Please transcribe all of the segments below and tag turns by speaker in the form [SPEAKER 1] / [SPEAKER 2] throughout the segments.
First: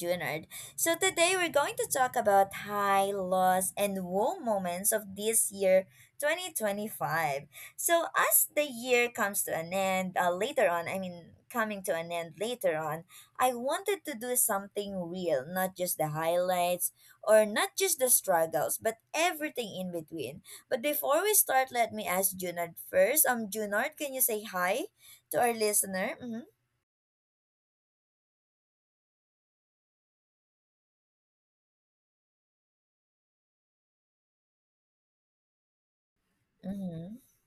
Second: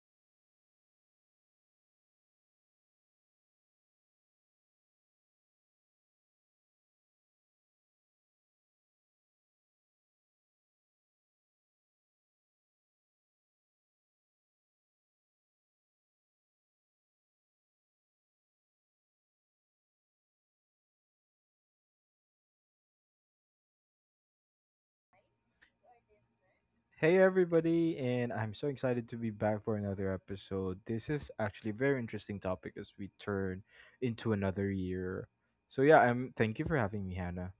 [SPEAKER 1] Junard. So today we're going to talk about high, lows, and woe moments of this year 2025. So as the year comes to an end, later on, I mean coming to an end later on, I wanted to do something real, not just the highlights or not just the struggles, but everything in between. But before we start, let me ask Junard first. Junard, can you say hi to our listener? Mm-hmm.
[SPEAKER 2] Hey everybody, and I'm so excited to be back for another episode. This is actually a very interesting topic as we turn into another year. So yeah, I'm thank you for having me,
[SPEAKER 1] Mm-hmm.
[SPEAKER 2] Hannah.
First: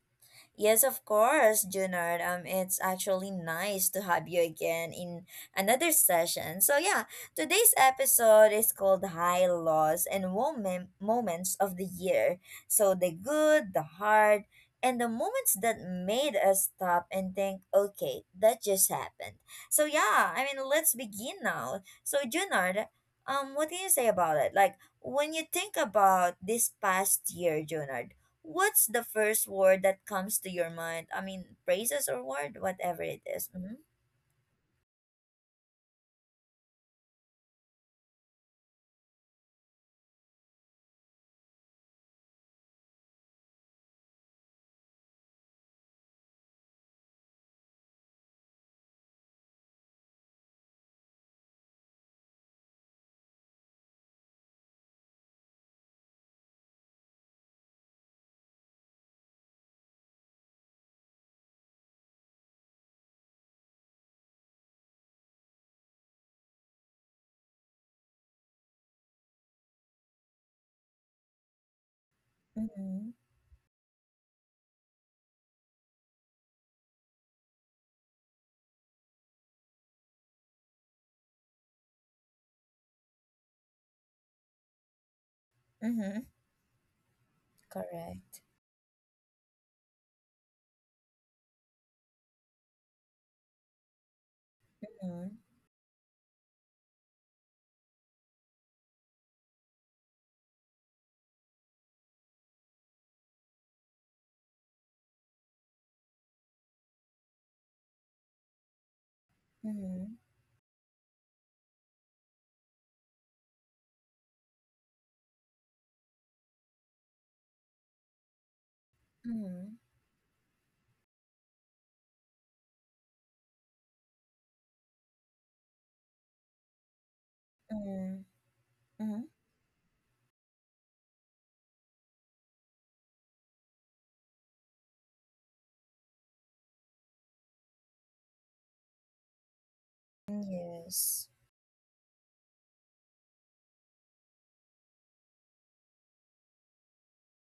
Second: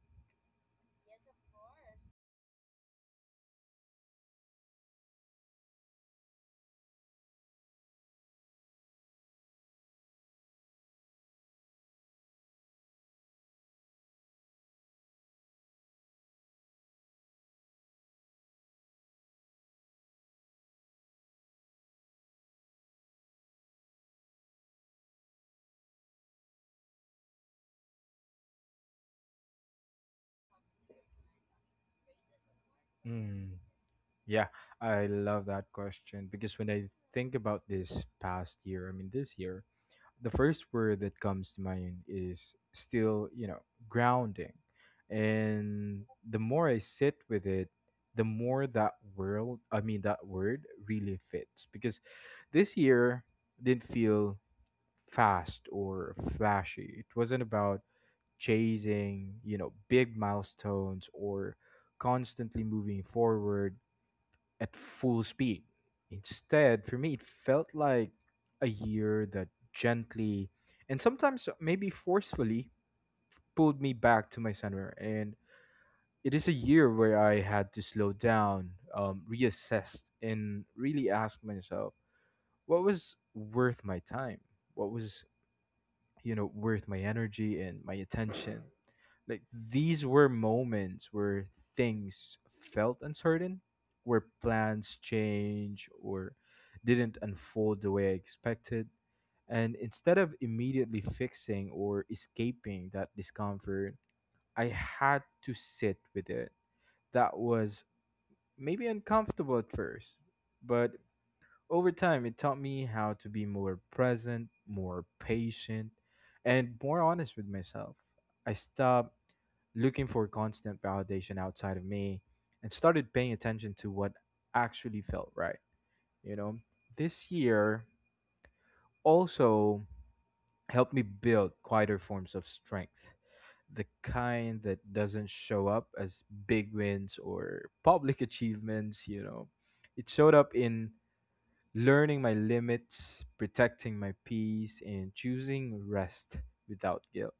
[SPEAKER 1] Yes, of course, Junard. It's actually nice to have you again in another session. So yeah, today's episode is called High Lows and Moments of the Year. So the good, the hard, and the moments that made us stop and think, okay, that just happened. So yeah, I mean, let's begin now. So Junard, what can you say about it? Like when you think about this past year, Junard, what's the first word that comes to your mind? I mean, phrases or word, whatever it is.
[SPEAKER 2] Mm,
[SPEAKER 1] Mm-hmm.
[SPEAKER 2] yeah, I love that question because when I think about this past year, I mean this year, the first word that comes to mind is still, grounding. And the more I sit with it, the more that world, I mean, that word really fits because this year didn't feel fast or flashy. It wasn't about chasing, big milestones or constantly moving forward at full speed. Instead, for me, it felt like a year that gently and sometimes maybe forcefully
[SPEAKER 1] Mm-hmm.
[SPEAKER 2] pulled me back to my center. And it is a year where I had to slow down, reassess, and really ask myself what was worth my time, what was
[SPEAKER 1] Mm-hmm.
[SPEAKER 2] worth my energy and my
[SPEAKER 1] Correct.
[SPEAKER 2] attention. Like these were moments where things felt uncertain, where plans
[SPEAKER 1] Mm-hmm.
[SPEAKER 2] change or didn't unfold the way I expected. And instead of immediately fixing or escaping that discomfort, I had to sit with it. That was maybe uncomfortable at
[SPEAKER 1] Mm-hmm.
[SPEAKER 2] first, but over time, it taught me how to be more present, more patient, and more honest with myself. I stopped
[SPEAKER 1] Mm-hmm.
[SPEAKER 2] looking for constant validation outside of me and started paying attention to what actually felt right. You know, this year
[SPEAKER 1] Mm-hmm. Mm-hmm.
[SPEAKER 2] also helped me build quieter forms of strength, the kind that doesn't show up as big wins or public achievements. It showed up in
[SPEAKER 1] Yes.
[SPEAKER 2] learning my limits, protecting my peace, and choosing rest without guilt.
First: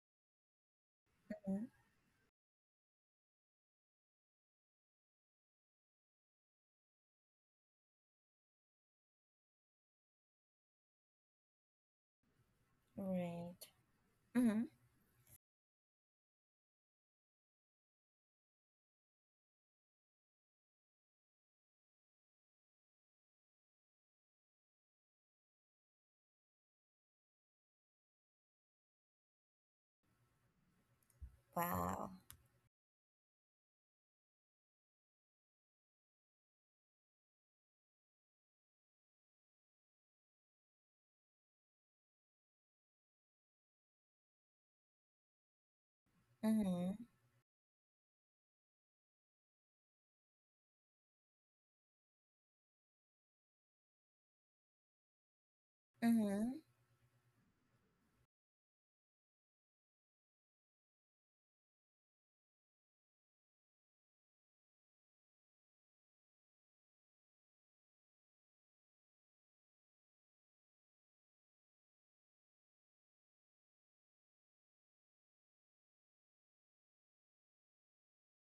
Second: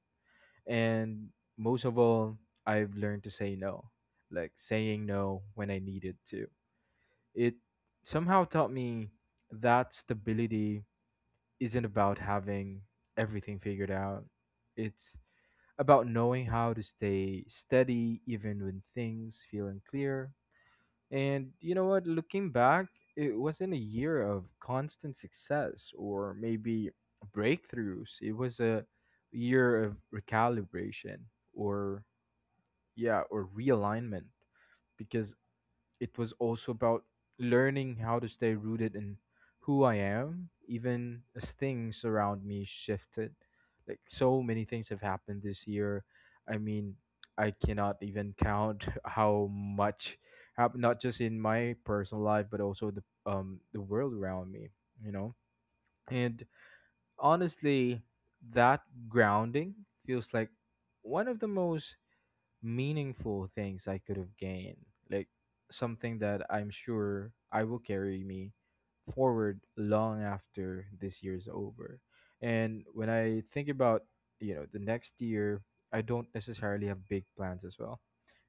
[SPEAKER 2] And
[SPEAKER 1] Mm-hmm.
[SPEAKER 2] most of all, I've learned to say no, like saying no when I needed to. It somehow taught me that stability isn't about having
[SPEAKER 1] Right.
[SPEAKER 2] everything figured out.
[SPEAKER 1] Mm-hmm.
[SPEAKER 2] It's about knowing how to stay steady even when things feel unclear. And you know what, looking back, it wasn't a year of constant success or maybe breakthroughs. It was a year of recalibration or,
[SPEAKER 1] Wow.
[SPEAKER 2] yeah, or realignment because it was also about learning how to stay rooted in who I am, even as things around me shifted. Like so many things have happened this year. I mean,
[SPEAKER 1] Mm-hmm.
[SPEAKER 2] I cannot even count how much happened, not just in my personal life, but also the world around me. You know, and
[SPEAKER 1] Mm-hmm.
[SPEAKER 2] honestly, that grounding feels like one of the most meaningful things I could have gained, like something that I'm sure I will carry me forward long after this year's over. And when I think about, the next year, I don't necessarily have big plans as well.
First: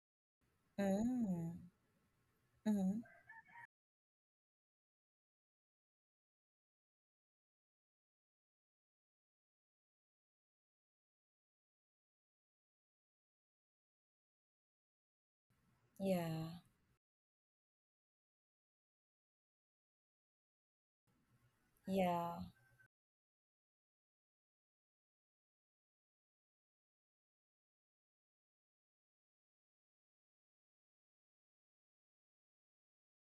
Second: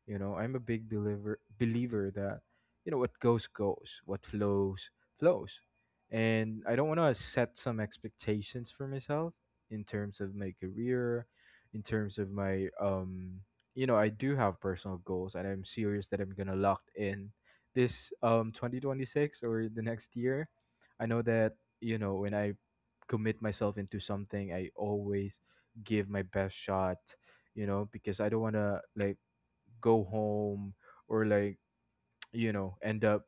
[SPEAKER 2] You know, I'm a big believer
[SPEAKER 1] Mm-hmm.
[SPEAKER 2] believer that,
[SPEAKER 1] Mm-hmm.
[SPEAKER 2] what goes goes, what flows flows. And I don't want to set some expectations for myself in terms of my career, in terms of my you know, I do have personal goals and I'm serious that I'm
[SPEAKER 1] Yeah.
[SPEAKER 2] gonna lock in this 2026 or the next year. I know that, when
[SPEAKER 1] Yeah.
[SPEAKER 2] I commit myself into something, I always give my best shot, because I don't wanna like go home or like, end up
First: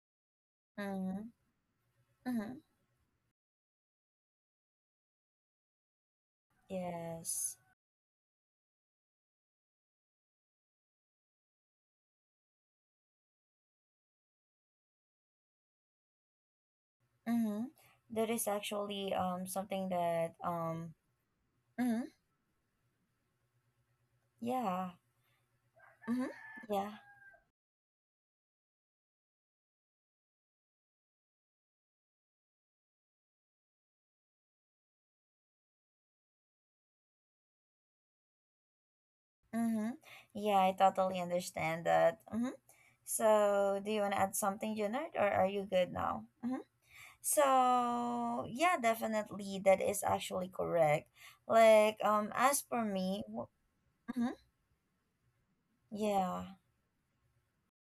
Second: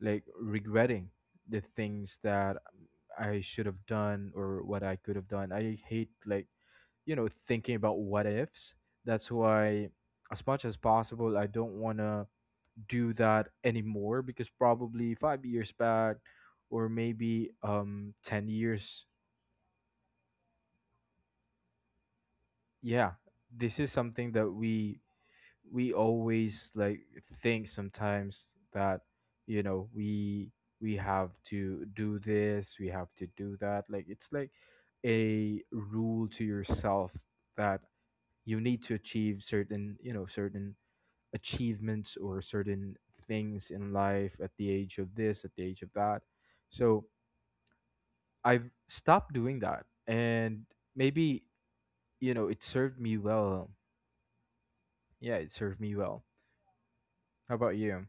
[SPEAKER 2] like regretting
[SPEAKER 1] Mm-hmm.
[SPEAKER 2] the things
[SPEAKER 1] Mm-hmm.
[SPEAKER 2] that I should have done or what I could have done. I hate like
[SPEAKER 1] Yes.
[SPEAKER 2] thinking about what ifs. That's why, as much as possible, I don't want to do that anymore because probably 5 years back or maybe
[SPEAKER 1] Mm-hmm. That is
[SPEAKER 2] 10 years.
[SPEAKER 1] actually something that mm-hmm,
[SPEAKER 2] Yeah, this is something that
[SPEAKER 1] yeah.
[SPEAKER 2] we
[SPEAKER 1] Mm-hmm.
[SPEAKER 2] always
[SPEAKER 1] Yeah.
[SPEAKER 2] like think sometimes that you know we have to do this, we have to do that, like it's like a rule to yourself that you need to achieve
[SPEAKER 1] Mm-hmm.
[SPEAKER 2] certain you know
[SPEAKER 1] Yeah, I
[SPEAKER 2] certain
[SPEAKER 1] totally understand
[SPEAKER 2] achievements
[SPEAKER 1] that.
[SPEAKER 2] or
[SPEAKER 1] Mm-hmm.
[SPEAKER 2] certain
[SPEAKER 1] So,
[SPEAKER 2] things in
[SPEAKER 1] do you want to
[SPEAKER 2] life
[SPEAKER 1] add
[SPEAKER 2] at the
[SPEAKER 1] something,
[SPEAKER 2] age of
[SPEAKER 1] Junard, or
[SPEAKER 2] this, at
[SPEAKER 1] are
[SPEAKER 2] the
[SPEAKER 1] you
[SPEAKER 2] age of
[SPEAKER 1] good
[SPEAKER 2] that.
[SPEAKER 1] now? Mm-hmm.
[SPEAKER 2] So
[SPEAKER 1] So,
[SPEAKER 2] I've
[SPEAKER 1] yeah,
[SPEAKER 2] stopped doing
[SPEAKER 1] definitely,
[SPEAKER 2] that.
[SPEAKER 1] that is
[SPEAKER 2] And
[SPEAKER 1] actually correct.
[SPEAKER 2] maybe,
[SPEAKER 1] Like,
[SPEAKER 2] you know, it
[SPEAKER 1] as for
[SPEAKER 2] served me
[SPEAKER 1] me,
[SPEAKER 2] well.
[SPEAKER 1] mhm,
[SPEAKER 2] Yeah, it served me well.
[SPEAKER 1] yeah.
[SPEAKER 2] How about you?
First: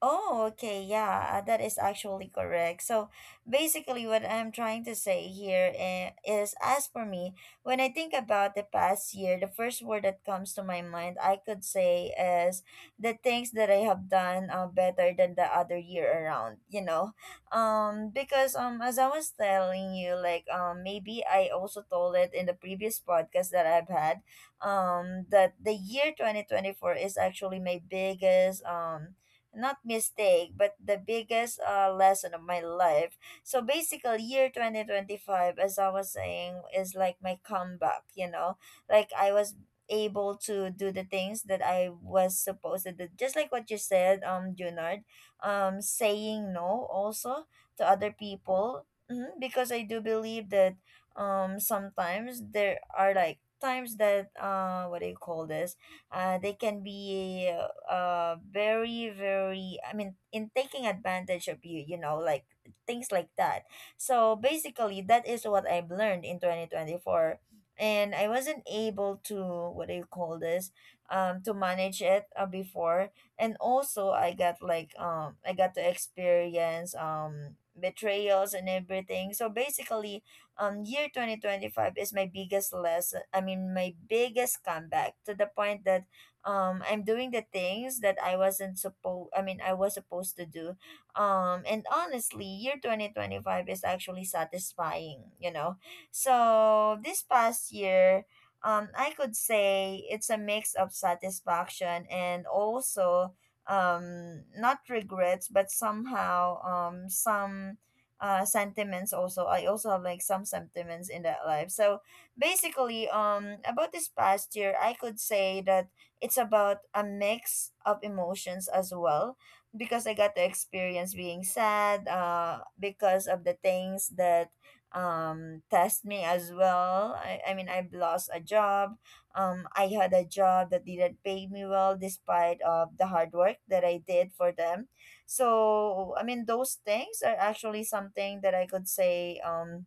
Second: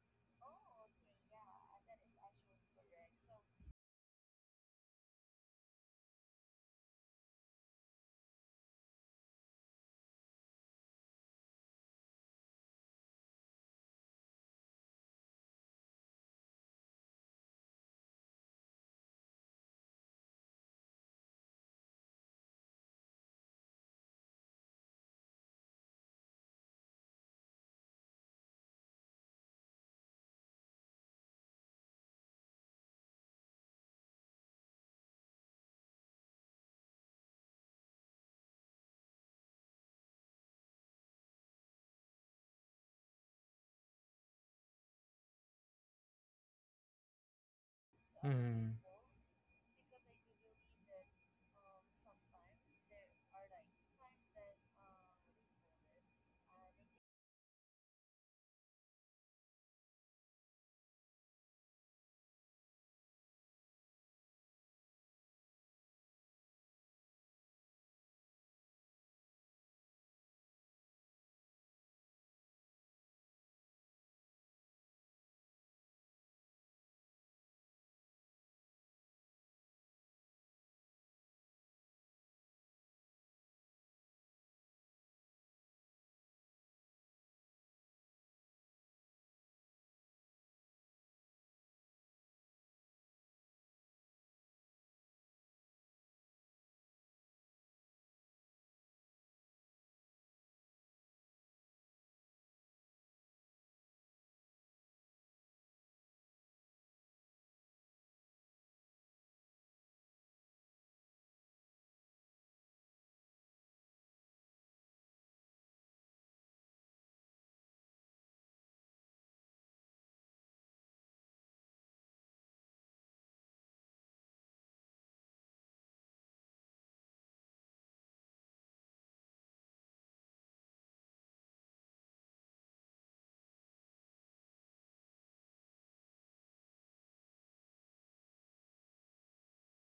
[SPEAKER 1] Oh, okay. Yeah, that is actually correct. So basically, what I'm trying to say here is, as for me, when I think about the past year, the first word that comes to my mind, I could say is the things that I have done better than the other year around, you know? Because as I was telling you, like maybe I also told it in the previous podcast that I've had, that the year 2024 is actually my biggest, not mistake, but the biggest lesson of my life. So basically, year 2025, as I was saying, is like my comeback, you know? Like I was able to do the things that I was supposed to do. Just like what you said, Junard, saying no also to other
[SPEAKER 2] Mm-hmm.
[SPEAKER 1] people. Hmm, because I do believe that sometimes there are like times that what do you call this, they can be very, I mean, in taking advantage of you, you know, like things like that. So basically, that is what I've learned in 2024, and I wasn't able to, what do you call this, to manage it before. And also I got like, I got to experience betrayals and everything. So basically, year 2025 is my biggest lesson, I mean my biggest comeback, to the point that I'm doing the things that I wasn't supposed, I mean I was supposed to do. And honestly, year 2025 is actually satisfying, you know. So this past year, I could say it's a mix of satisfaction and also not regrets, but somehow some sentiments, also I also have like some sentiments in that life. So basically about this past year, I could say that it's about a mix of emotions as well, because I got to experience being sad because of the things that test me as well. I mean, I've lost a job. I had a job that didn't pay me well despite of the hard work that I did for them. So I mean, those things are actually something that I could say, um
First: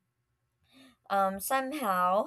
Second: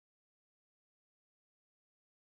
[SPEAKER 1] um somehow,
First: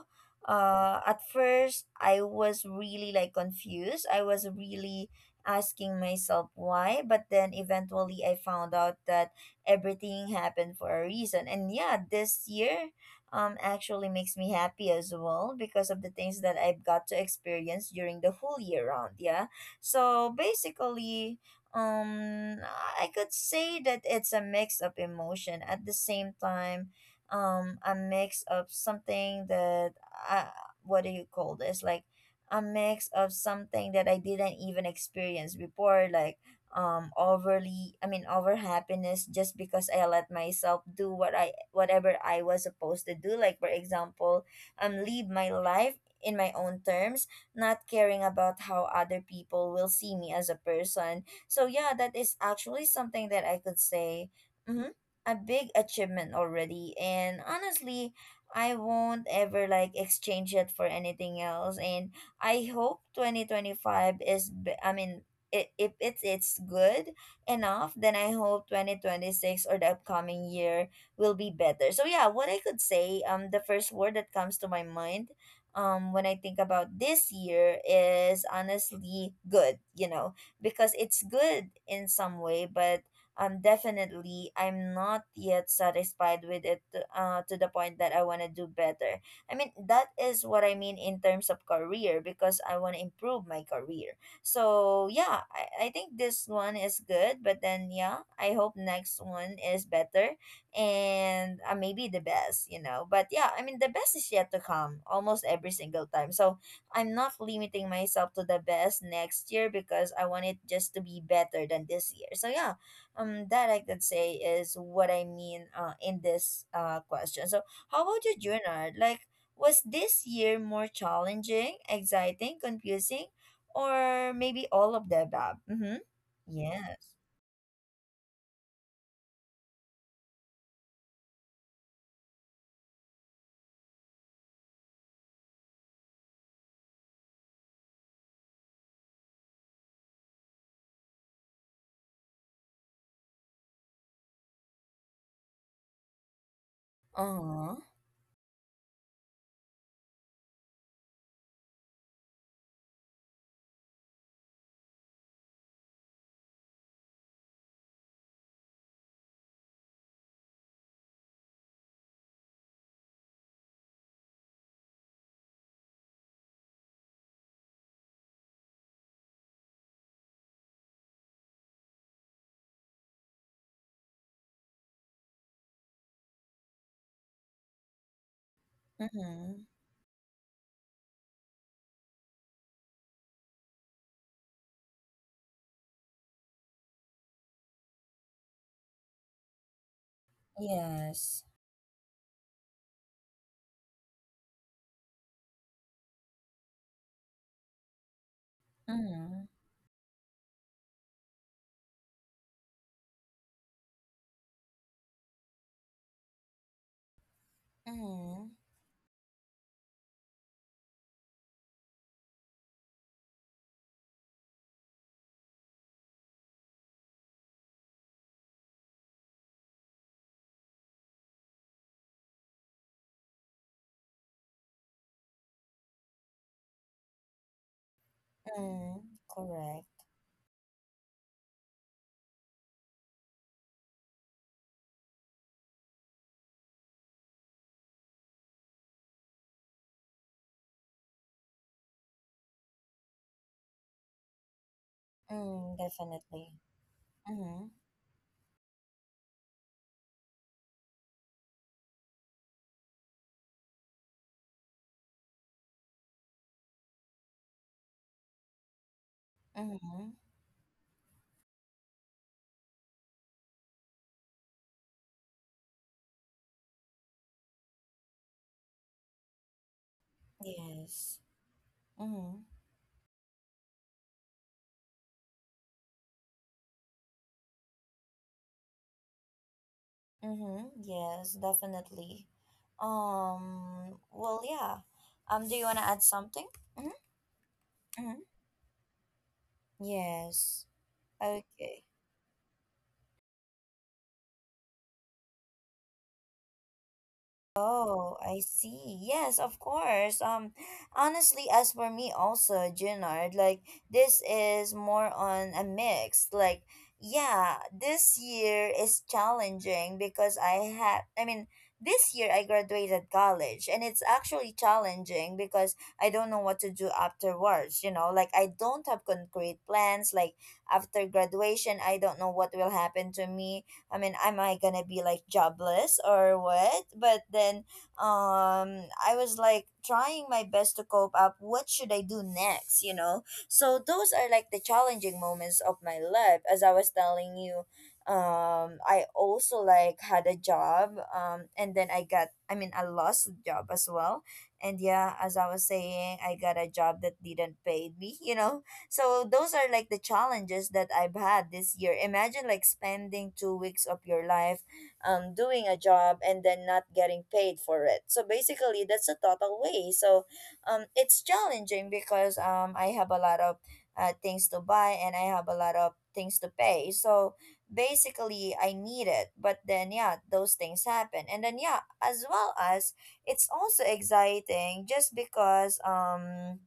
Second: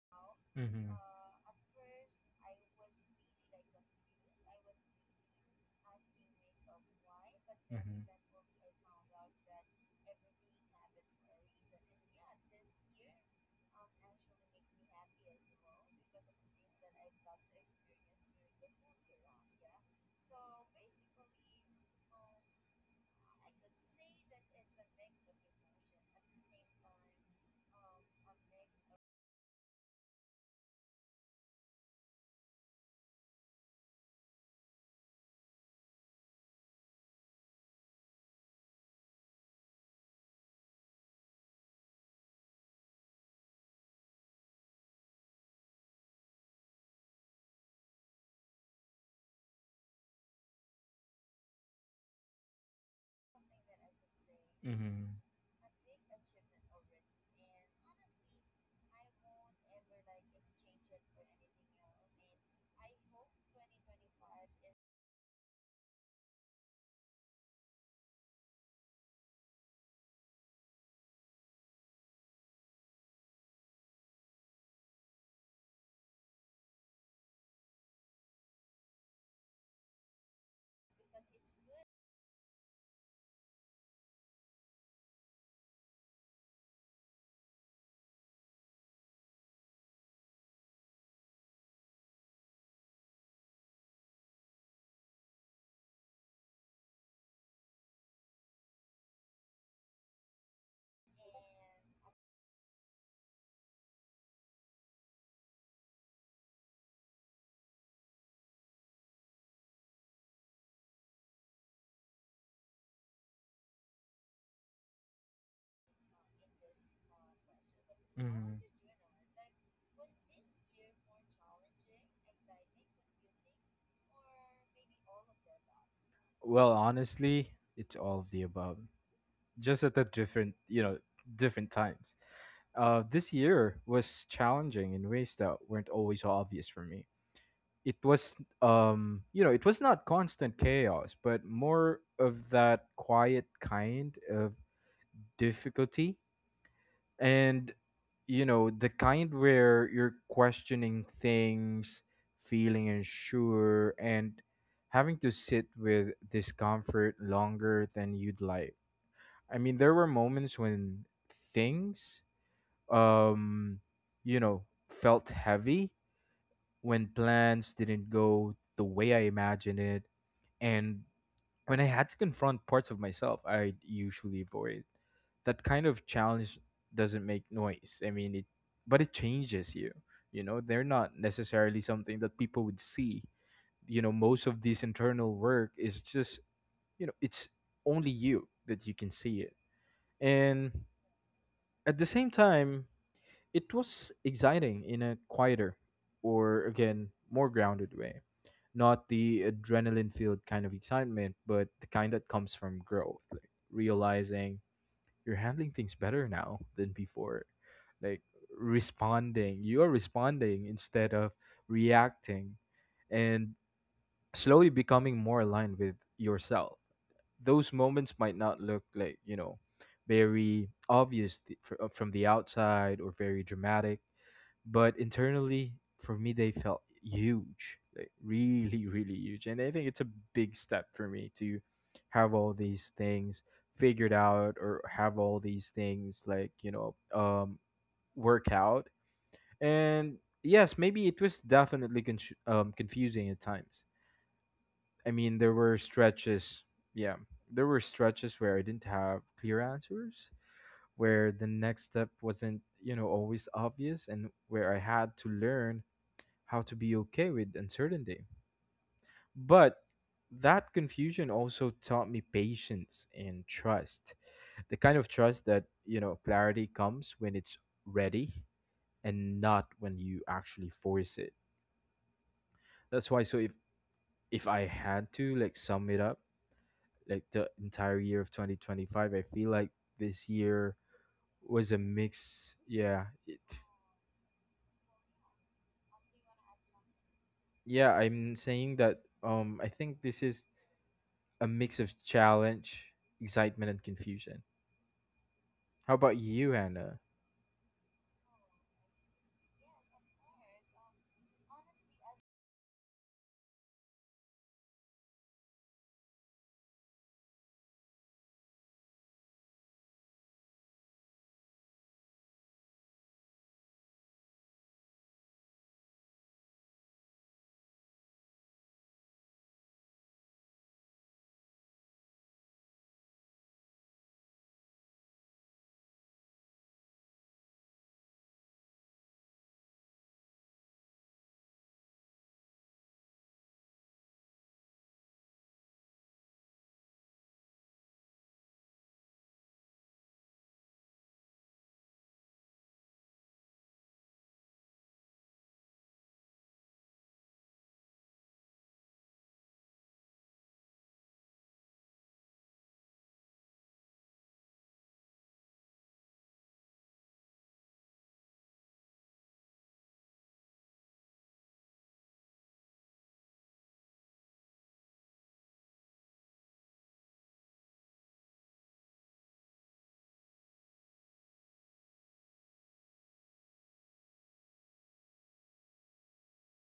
[SPEAKER 2] Mm-hmm.
[SPEAKER 1] at first I was really like confused, I was really asking myself why. But then
[SPEAKER 2] Mm-hmm.
[SPEAKER 1] eventually I found out that everything happened for a reason. And yeah, this year actually makes me happy as well because of the things that I've got to experience during the whole year round, yeah. So basically, um I could say that it's a mix of emotion. At the same time, a mix of something that I, what do you call this, like a mix of something that I didn't even experience before, like overly, I mean over happiness, just because I let myself do what I whatever I was supposed to do. Like for example, live my life in my own terms, not caring about how other people will see me as a person. So yeah, that is actually something that I could say mhm,
[SPEAKER 2] Mm-hmm.
[SPEAKER 1] a big achievement already. And honestly, I won't ever like exchange it for anything else. And I hope 2025 I mean if it's good enough, then I hope 2026 or the upcoming year will be better. So yeah, what I could say, the first word that comes to my mind when I think about this year is honestly good, you know, because it's good in some way. But definitely I'm not yet satisfied with it, to the point that I want to do better. I mean, that is what I mean in terms of career, because I want to improve my career. So yeah, I think this one is good, but then yeah, I hope next one is better, and maybe the best, you know. But yeah, I mean the best is yet to come almost every single time. So I'm not limiting myself to the best next year, because I want it just to be better than this year. So yeah, that I could say is what I mean in this question. So how about you,
[SPEAKER 2] Mhm.
[SPEAKER 1] Junard? Like was this year more challenging, exciting, confusing, or maybe all of the above? Mm-hmm.
[SPEAKER 2] Well,
[SPEAKER 1] Yes.
[SPEAKER 2] honestly, it's all of the above, just at the different, different times. This year was challenging in ways that weren't always obvious for me. It was, it was not constant chaos, but more of that quiet kind of difficulty, and
[SPEAKER 1] Uh-huh.
[SPEAKER 2] the kind where you're questioning things, feeling unsure, and having to sit with discomfort longer than you'd like. I mean, there were moments when things, um you know felt heavy, when plans didn't go the way I imagined it, and when I had to confront parts of myself I usually avoid. That kind of challenge doesn't make noise. I mean, but it
[SPEAKER 1] Mm-hmm.
[SPEAKER 2] changes you. You know, they're not necessarily something that people would see. You know, most of this internal work is just, it's only you that you can see it. And
[SPEAKER 1] Yes.
[SPEAKER 2] at the same time, it was exciting in a quieter or, again, more grounded way, not the
[SPEAKER 1] Mm-hmm.
[SPEAKER 2] adrenaline filled kind of excitement, but the kind that comes from growth, like realizing you're handling things better now than before, like
[SPEAKER 1] Mm-hmm.
[SPEAKER 2] you're responding instead of reacting, and slowly becoming more aligned with yourself. Those moments might not look like very obvious from the outside or very dramatic, but internally for me they felt huge, like really
[SPEAKER 1] Mm-hmm.
[SPEAKER 2] really huge, and I think
[SPEAKER 1] Correct.
[SPEAKER 2] it's a big step for me to have all these things figured out or have all these things like, work out. And yes, maybe it was definitely confusing at times. I mean, there
[SPEAKER 1] Mm,
[SPEAKER 2] were
[SPEAKER 1] definitely.
[SPEAKER 2] stretches, yeah, there
[SPEAKER 1] Mm-hmm.
[SPEAKER 2] were stretches where I didn't have clear answers, where the next step wasn't always obvious, and where I had to learn how to be okay with uncertainty. But
[SPEAKER 1] Mm-hmm.
[SPEAKER 2] that confusion also taught me patience and trust. The kind of trust that, clarity comes when it's ready and not when you actually force
[SPEAKER 1] Yes.
[SPEAKER 2] it.
[SPEAKER 1] Mm-hmm.
[SPEAKER 2] That's why, so if I had to like sum it up, like the entire year of 2025, I feel like this
[SPEAKER 1] Mm-hmm.
[SPEAKER 2] year
[SPEAKER 1] Yes,
[SPEAKER 2] was a
[SPEAKER 1] definitely.
[SPEAKER 2] mix. Yeah.
[SPEAKER 1] Well, yeah. Do you want to add something? Mm-hmm.
[SPEAKER 2] Yeah,
[SPEAKER 1] Mm-hmm.
[SPEAKER 2] I'm saying that I think this is
[SPEAKER 1] Yes.
[SPEAKER 2] a mix
[SPEAKER 1] Okay.
[SPEAKER 2] of challenge, excitement and confusion. How about you, Hannah?
[SPEAKER 1] Oh, I see. Yes, of course. Honestly, as for me also, Junard, like this is more on a mix. Like, yeah, this year is challenging because I had, I mean, this year I graduated college and it's actually challenging because I don't know what to do afterwards, you know, like I don't have concrete plans. Like after graduation, I don't know what will happen to me. I mean, am I gonna be like jobless or what? But then I was like trying my best to cope up. What should I do next, you know? So those are like the challenging moments of my life, as I was telling you. I also like had a job and then I mean I lost a job as well. And yeah, as I was saying, I got a job that didn't pay me, you know. So those are like the challenges that I've had this year. Imagine like spending 2 weeks of your life doing a job and then not getting paid for it. So basically that's a total waste. So it's challenging because I have a lot of things to buy and I have a lot of things to pay. So basically I need it. But then yeah, those things happen. And then yeah, as well as it's also exciting just because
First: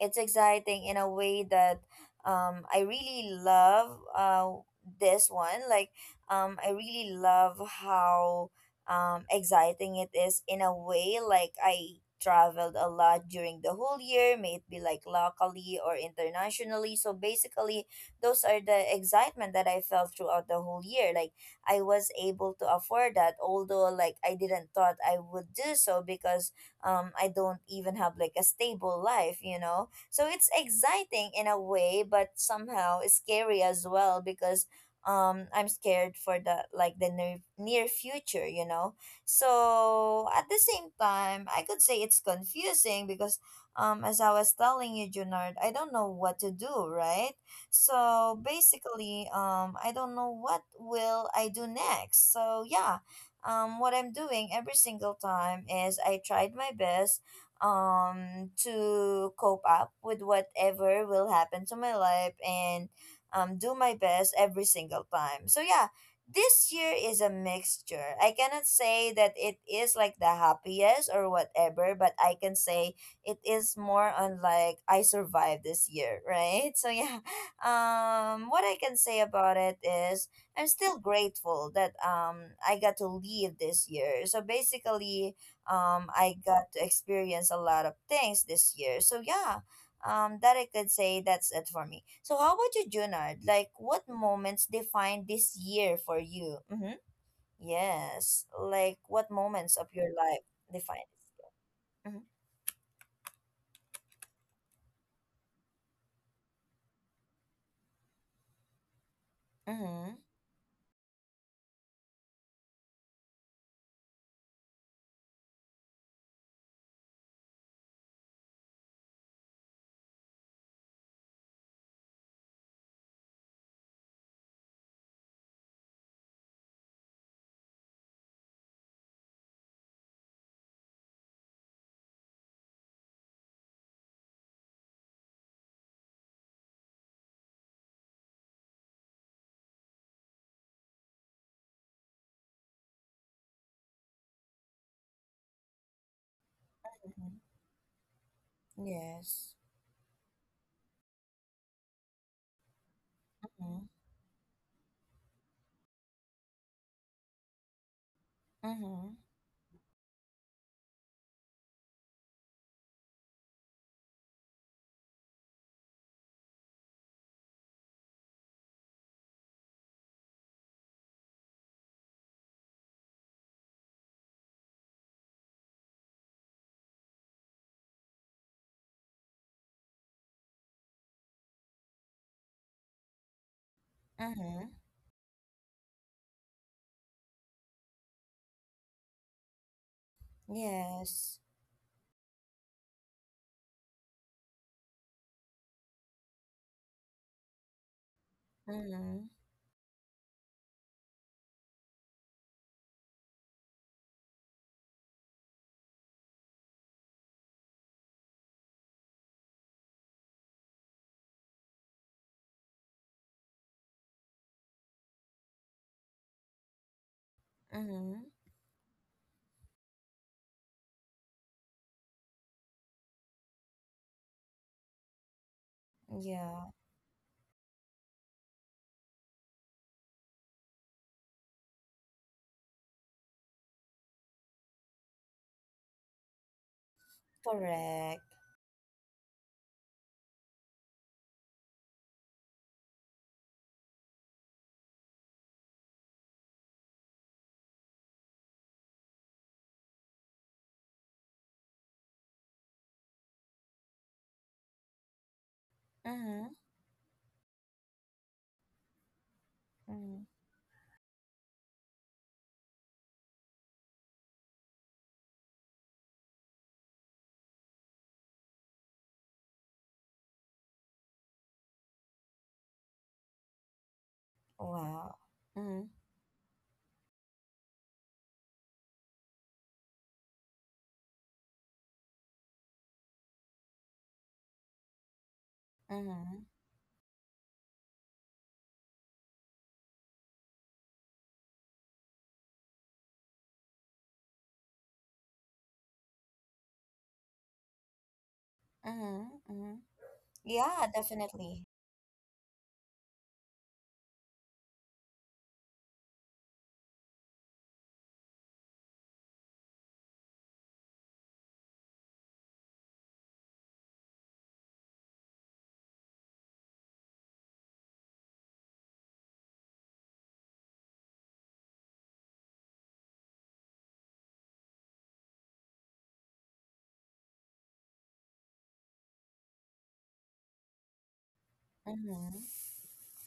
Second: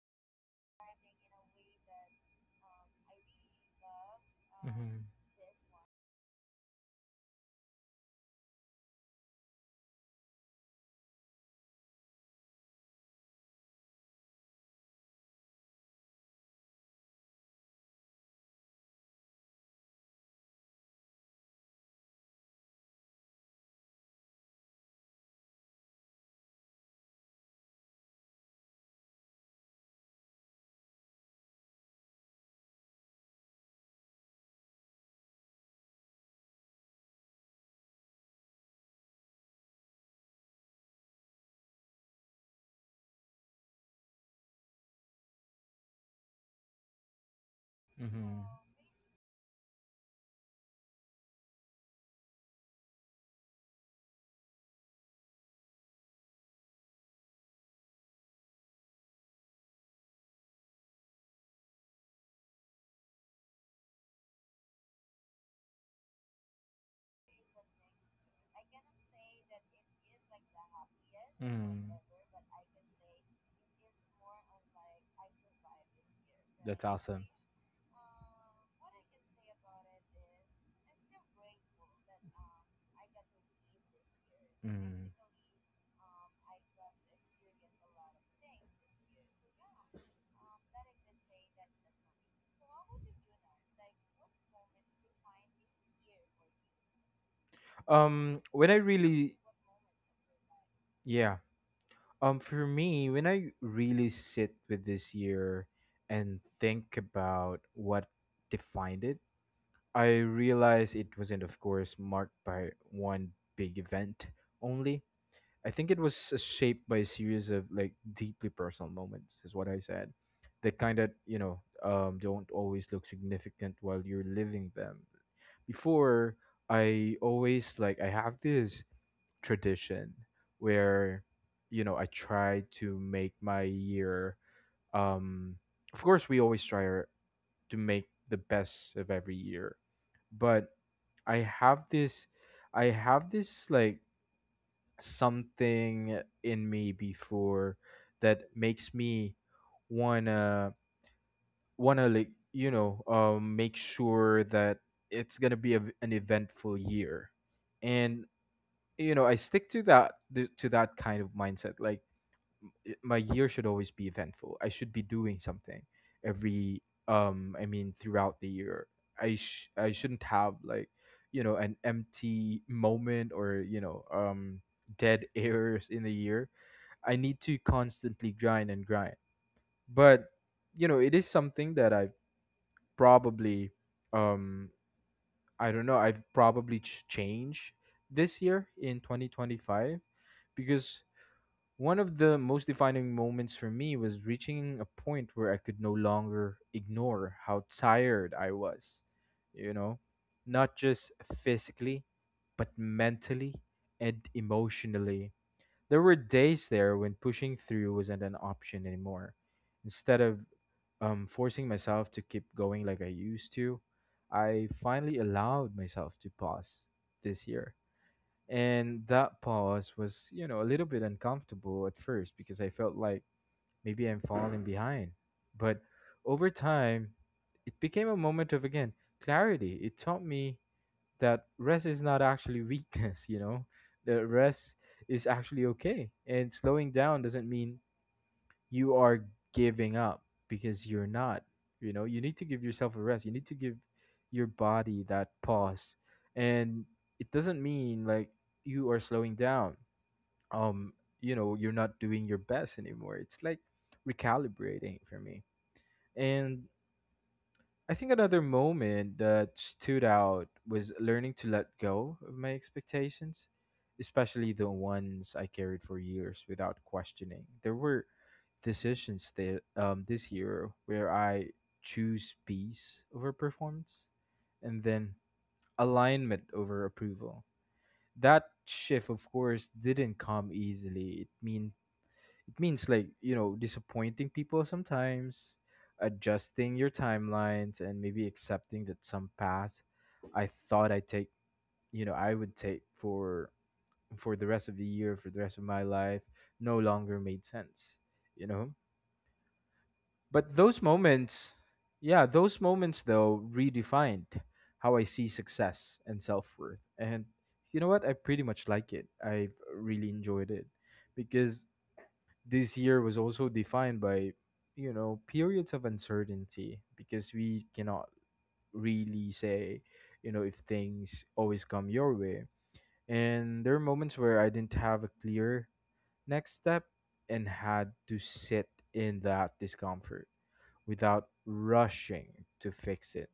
[SPEAKER 1] it's exciting in a way that I really love
[SPEAKER 2] Mm-hmm.
[SPEAKER 1] this one, like I really love how exciting it is in a way. Like I traveled a lot during the whole year, may it be like locally or internationally. So basically those are the excitement that I felt throughout the whole year. Like I was able to afford that, although like I didn't thought I would do so because I don't even have like a stable life, you know. So it's exciting in a way, but somehow scary as well because I'm scared for the like the near future, you know. So at the same time, I could say it's confusing because as I was telling you, Junard, I don't know what to do, right? So
[SPEAKER 2] Mm-hmm.
[SPEAKER 1] basically, I don't know what will I do next. So yeah, what I'm doing every single time is I tried my best to cope up with whatever will happen to my life, and do my best every single time. So yeah, this year is a mixture. I cannot say that it is like the happiest or
[SPEAKER 2] Mm.
[SPEAKER 1] whatever, but I can say it is more on like I survived this year, right?
[SPEAKER 2] That's
[SPEAKER 1] So yeah,
[SPEAKER 2] awesome.
[SPEAKER 1] what I can say about it is I'm still grateful that I got to leave this year. So
[SPEAKER 2] Mm.
[SPEAKER 1] basically, I got to experience a lot of things this year. So yeah, that I could say, that's it for me. So how about you, Junard? Like what moments define this year for you? Mm-hmm.
[SPEAKER 2] Um,
[SPEAKER 1] Yes.
[SPEAKER 2] when I
[SPEAKER 1] Like what
[SPEAKER 2] really,
[SPEAKER 1] moments of your life define
[SPEAKER 2] yeah.
[SPEAKER 1] it? Mm-hmm.
[SPEAKER 2] For me, when I really sit with this year and think about what defined it,
[SPEAKER 1] Mm-hmm.
[SPEAKER 2] I realized it wasn't, of course, marked by one big event only. I think it was shaped by a series of like deeply personal moments, is what I said. The kind that don't always look significant while you're living them. Before, I always like I have this tradition where I try to make my year. Um, of course, we always to make the best of every year, but I have this I have this like something in me
[SPEAKER 1] Mm-hmm.
[SPEAKER 2] before that makes me
[SPEAKER 1] Yes.
[SPEAKER 2] wanna wanna like make
[SPEAKER 1] Mm-hmm.
[SPEAKER 2] sure that it's gonna be an eventful year, and
[SPEAKER 1] Mm-hmm.
[SPEAKER 2] I stick to that to that kind of mindset, like my year should always be eventful. I should be doing something every, I mean throughout the year. I shouldn't have like an empty moment or dead airs in the year. I need to constantly grind and grind. But it is something that I probably, um
[SPEAKER 1] Mm-hmm.
[SPEAKER 2] I don't know, I've probably changed this year in 2025 because
[SPEAKER 1] Yes.
[SPEAKER 2] one of the most defining moments for me was reaching a point where I could no longer ignore how tired I was,
[SPEAKER 1] Mm-hmm.
[SPEAKER 2] you know, not just physically, but mentally and emotionally. There were days there when pushing through wasn't an option anymore. Instead of forcing myself to keep going like I used to, I finally allowed myself to pause this year,
[SPEAKER 1] Mm-hmm.
[SPEAKER 2] and that pause was, a little bit uncomfortable at first because I felt like maybe I'm falling behind. But over
[SPEAKER 1] Yeah.
[SPEAKER 2] time, it became a moment of, again, clarity. It taught me that rest is not actually weakness, that rest is actually okay. And slowing down doesn't mean
[SPEAKER 1] Correct.
[SPEAKER 2] you are giving up, because you're not. You know, you need to give yourself a rest, you need to give your body that pause. And it doesn't mean like you are slowing down, um you know, you're not doing your best anymore. It's like recalibrating for me.
[SPEAKER 1] Mm-hmm.
[SPEAKER 2] And I think another moment that stood
[SPEAKER 1] Mm-hmm.
[SPEAKER 2] out was learning to let go of my expectations, especially the ones I carried for years without questioning. There were decisions that this year where I choose peace over performance, and then
[SPEAKER 1] Wow. Mm-hmm.
[SPEAKER 2] alignment over approval. That shift of course didn't come easily. It means like, you know, disappointing people sometimes,
[SPEAKER 1] Mm-hmm.
[SPEAKER 2] adjusting your timelines, and maybe accepting that some path I thought I take, you know, I would take for the rest of the year, for the rest of my life, no longer made sense, you know.
[SPEAKER 1] Mm-hmm. Mm-hmm.
[SPEAKER 2] But those
[SPEAKER 1] Yeah,
[SPEAKER 2] moments,
[SPEAKER 1] definitely.
[SPEAKER 2] yeah, those moments though redefined how I see success and self-worth, and you know what, I pretty much like it, I really enjoyed it. Because this year was also defined by, you know, periods of uncertainty, because we cannot really say, you know, if things always come your way. And there are moments where I didn't have a clear next step and had to sit in that discomfort without rushing
[SPEAKER 1] Mm-hmm.
[SPEAKER 2] to fix it.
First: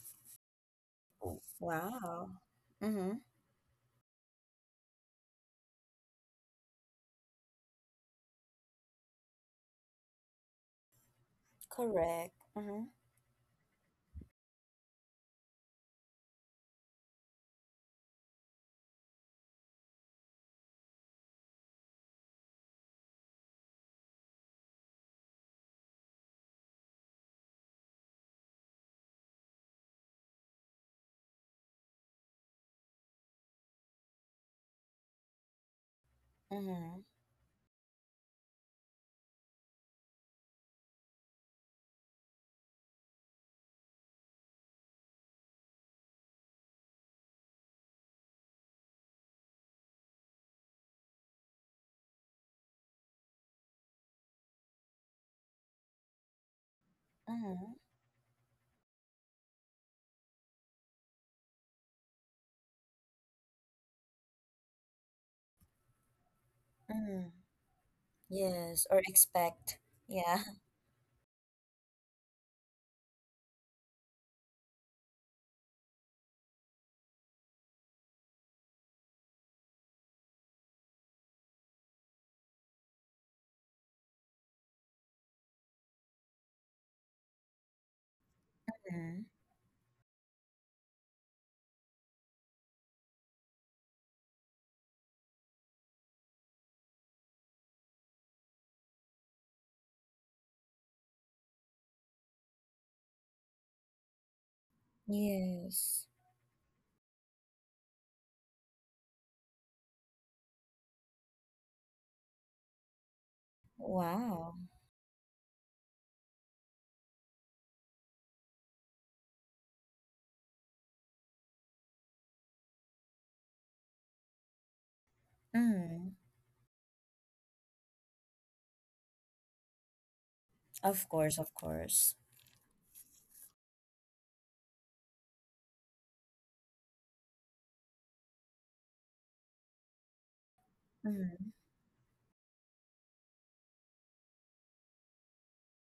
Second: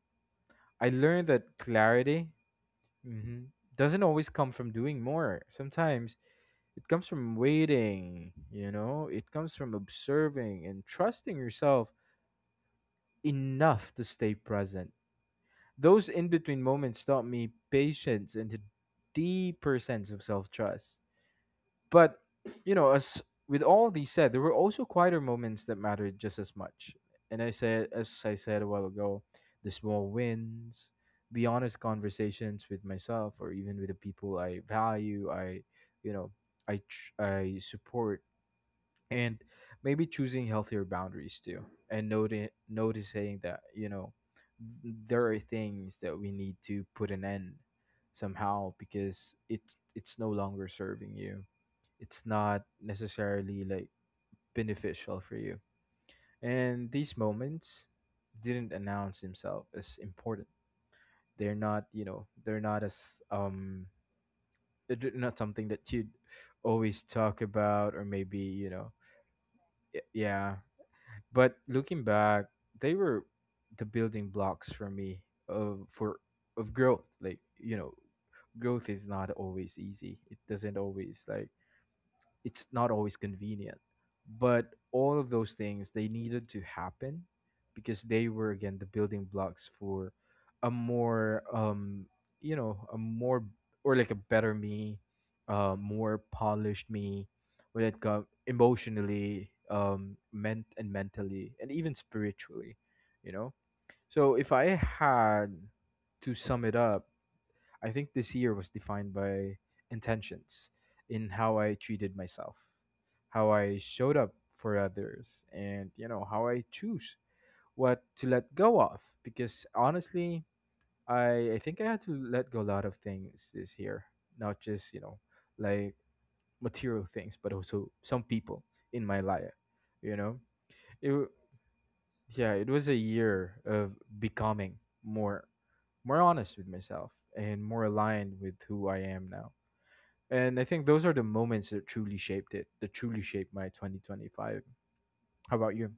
[SPEAKER 2] I learned that clarity,
[SPEAKER 1] Wow. Mm-hmm.
[SPEAKER 2] mhm, doesn't always come from doing more. Sometimes it comes from waiting, you know, it comes from observing and trusting yourself
[SPEAKER 1] Correct. Mm-hmm.
[SPEAKER 2] enough to stay present. Those in between moments taught me patience and a deeper sense of self trust. But, you know, as with all these said, there were also quieter moments that mattered just as much. And I said, as I said a while ago, the small wins, the honest conversations with myself or even with the people I value, I, you know, I
[SPEAKER 1] Mm-hmm.
[SPEAKER 2] tr- I support, and maybe choosing healthier boundaries too, and noticing that, you know, there are things that we need to put an end somehow, because it's no longer serving you, it's not necessarily like beneficial for you. And these
[SPEAKER 1] Mm-hmm.
[SPEAKER 2] moments didn't announce themselves as important. They're not, you know, they're not as um they're not something that you'd always
[SPEAKER 1] Mm-hmm.
[SPEAKER 2] talk about, or maybe, you
[SPEAKER 1] Yes,
[SPEAKER 2] know,
[SPEAKER 1] or expect.
[SPEAKER 2] y-
[SPEAKER 1] Yeah.
[SPEAKER 2] yeah But looking back, they were the building blocks for me of for of growth. Like, you know, growth is not always easy. It doesn't always like, it's not always convenient, but all of those things, they needed to happen because they were, again, the
[SPEAKER 1] Mm-hmm.
[SPEAKER 2] building blocks for a more you know, a more, or like a better me, uh, more polished me, when it comes emotionally, meant and mentally, and even spiritually, you know. So if I had
[SPEAKER 1] Yes.
[SPEAKER 2] to sum it up, I think this year was defined by intentions in how I treated myself, how I showed up
[SPEAKER 1] Wow.
[SPEAKER 2] for others, and you know, how I choose what to let go of. Because honestly, I think I had to let go a lot of things this year, not just, you know, like
[SPEAKER 1] Mm-hmm.
[SPEAKER 2] material things, but also some people in my life, you know? It,
[SPEAKER 1] Of
[SPEAKER 2] w-
[SPEAKER 1] course, of course.
[SPEAKER 2] yeah, it was a year of becoming more, more honest with myself, and more aligned with who I am now. And I think those are the
[SPEAKER 1] Mm-hmm.
[SPEAKER 2] moments that truly shaped it, that truly shaped my 2025. How about you?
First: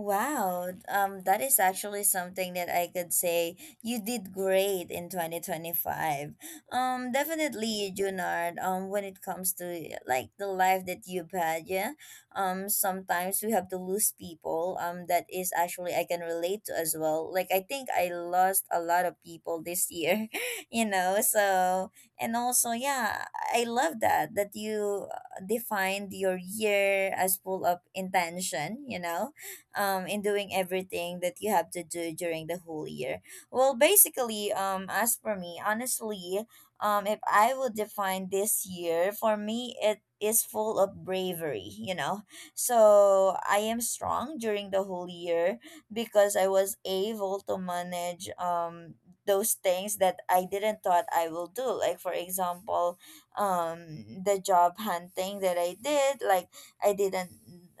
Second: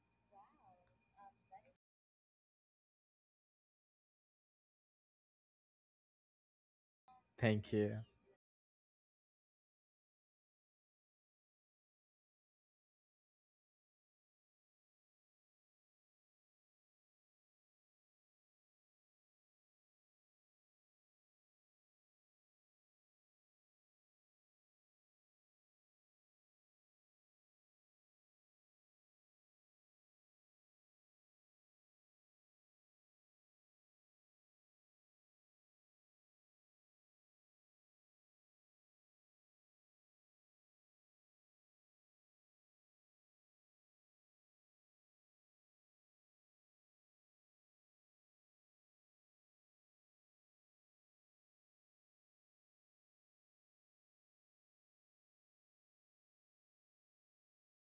[SPEAKER 1] Wow, that is actually something that I could say you did great in 2025.
[SPEAKER 2] Thank
[SPEAKER 1] Definitely,
[SPEAKER 2] you.
[SPEAKER 1] Junard, when it comes to like the life that you've had, yeah, sometimes we have to lose people, that is actually I can relate to as well. Like, I think I lost a lot of people this year, you know, so, and also, yeah, I love that, that you defined your year as full of intention, you know, in doing everything that you have to do during the whole year. Well, basically, as for me, honestly, if I would define this year for me, it is full of bravery, you know. So I am strong during the whole year because I was able to manage those things that I didn't thought I will do, like, for example, um the job hunting that I did. Like, I didn't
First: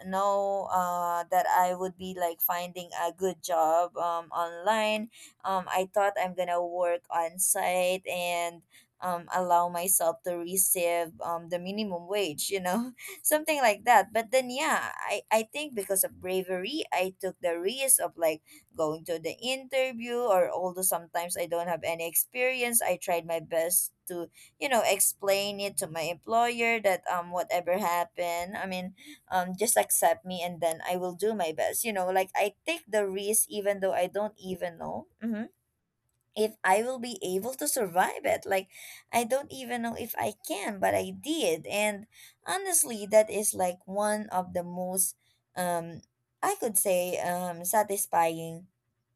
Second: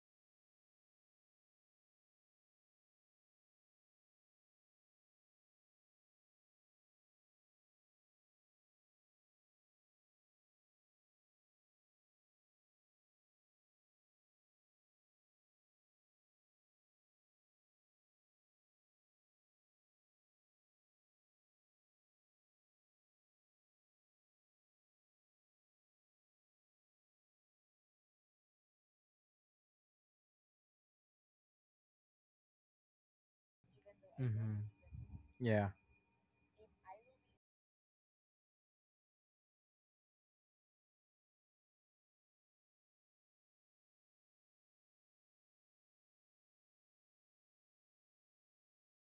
[SPEAKER 1] know that I would be like finding a good job online. I thought I'm gonna work on site and allow myself to receive the minimum wage, you know, something like that. But then, yeah, I think because of bravery, I took the risk of like going to the interview, or although sometimes I don't have any experience, I tried my best to, you know, explain it to my employer that whatever happened, I mean, just accept me, and then I will do my best, you know, like I take the risk even though I don't
[SPEAKER 2] Hmm.
[SPEAKER 1] even know. Mhm.
[SPEAKER 2] Yeah.
[SPEAKER 1] If I will be able to survive it. Like, I don't even know if I can, but I did. And honestly, that is like one of the most, um, I could say, satisfying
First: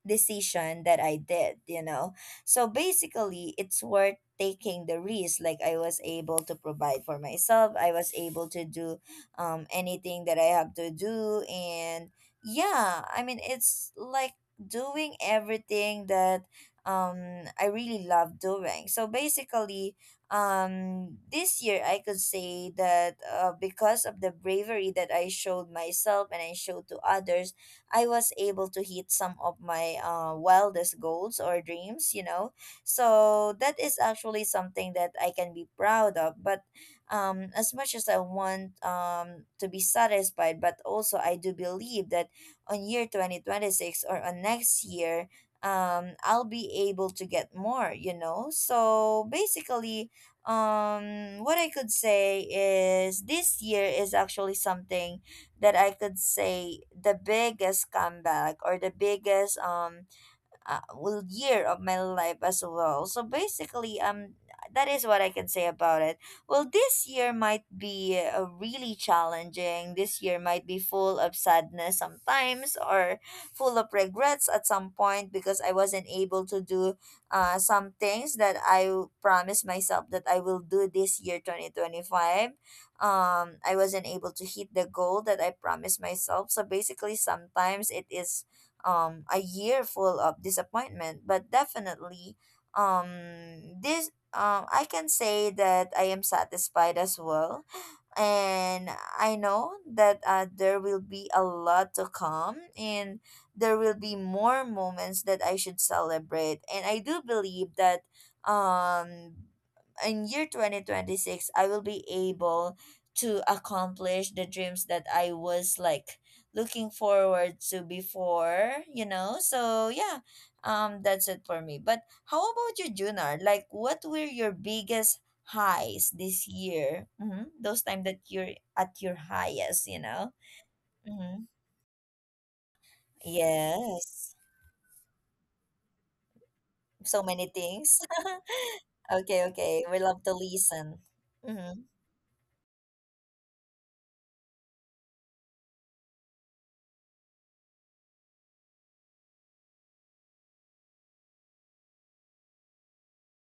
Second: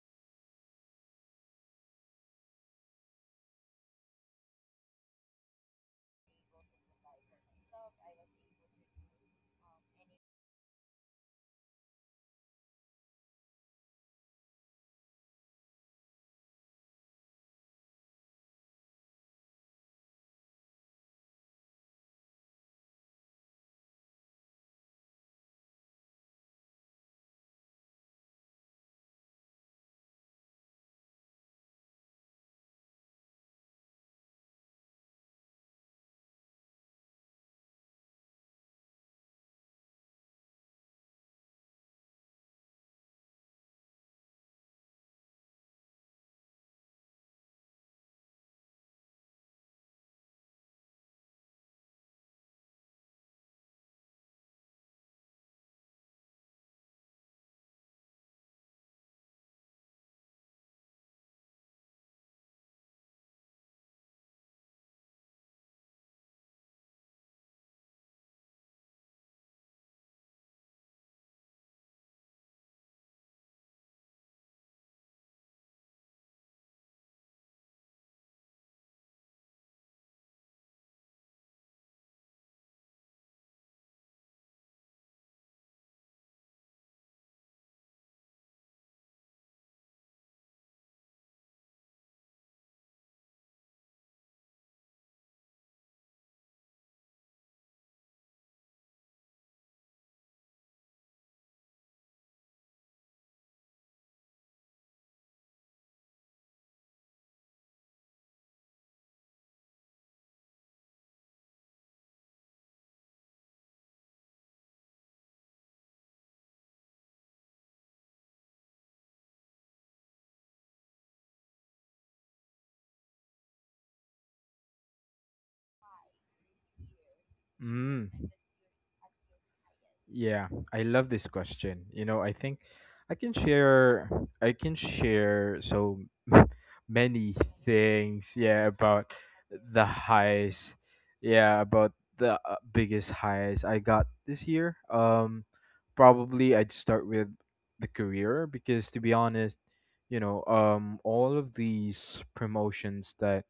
[SPEAKER 1] decision that I did, you know. So basically, it's worth taking the risk. Like, I was able to provide for myself, I was able to do anything that I have to do. And yeah, I mean, it's like doing everything that I really love doing. So basically, this year I could say that because of the bravery that I showed myself and I showed to others, I was able to hit some of my wildest goals or dreams, you know. So that is actually something that I can be proud of, but as much as I want to be satisfied, but also I do believe that on year 2026 or on next year, I'll be able to get more, you know? So basically, what I could say is this year is actually something that I could say the biggest comeback or the biggest well, year of my life as well. So basically, that is what I can say about it. Well, this year might be really challenging. This year might be full of sadness sometimes, or full of regrets at some point because I wasn't able to do some things that I promised myself that I will do this year, 2025. I wasn't able to hit the goal that I promised myself. So basically, sometimes it is a year full of disappointment, but definitely, um this I can say that I am satisfied as well. And I know that there will be a lot to come, and there will be more moments that I should celebrate, and I do believe that um in year 2026 I will be able to accomplish the dreams that I was like looking forward to before, you know. So yeah, that's it for me. But how about you, Junar? Like, what were your biggest highs this year? Hmm. Those time
[SPEAKER 2] Mm.
[SPEAKER 1] that you're at your highest, you know.
[SPEAKER 2] Yeah, I love this
[SPEAKER 1] Hmm.
[SPEAKER 2] question. You know, I think I can share
[SPEAKER 1] Yes,
[SPEAKER 2] I can share so
[SPEAKER 1] so
[SPEAKER 2] many
[SPEAKER 1] many things.
[SPEAKER 2] things, yeah, about
[SPEAKER 1] Okay, okay.
[SPEAKER 2] the
[SPEAKER 1] We love to
[SPEAKER 2] highs.
[SPEAKER 1] listen.
[SPEAKER 2] Yeah,
[SPEAKER 1] Mm-hmm.
[SPEAKER 2] about the biggest highs I got this year. Probably I'd start with the career, because to be honest, you know, all of these promotions that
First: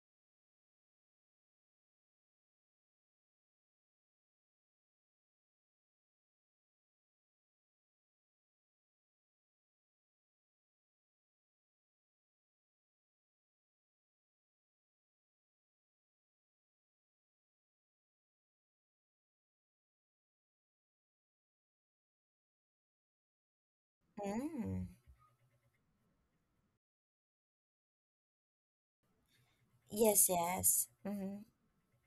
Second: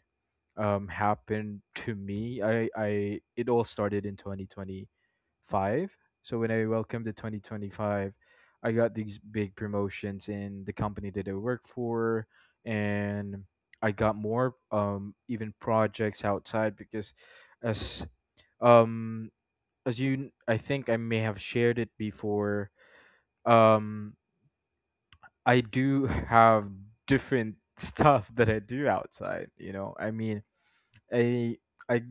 [SPEAKER 2] happened to me, I it all started in 2025. So when I welcomed the 2025, I got these big promotions in the company that I work for. And I got more even projects outside because as um as you I think I may have shared it before, um
[SPEAKER 1] Mm.
[SPEAKER 2] I do have different stuff that I do outside, you know. I
[SPEAKER 1] Yes,
[SPEAKER 2] mean,
[SPEAKER 1] yes. Mm-hmm.
[SPEAKER 2] I I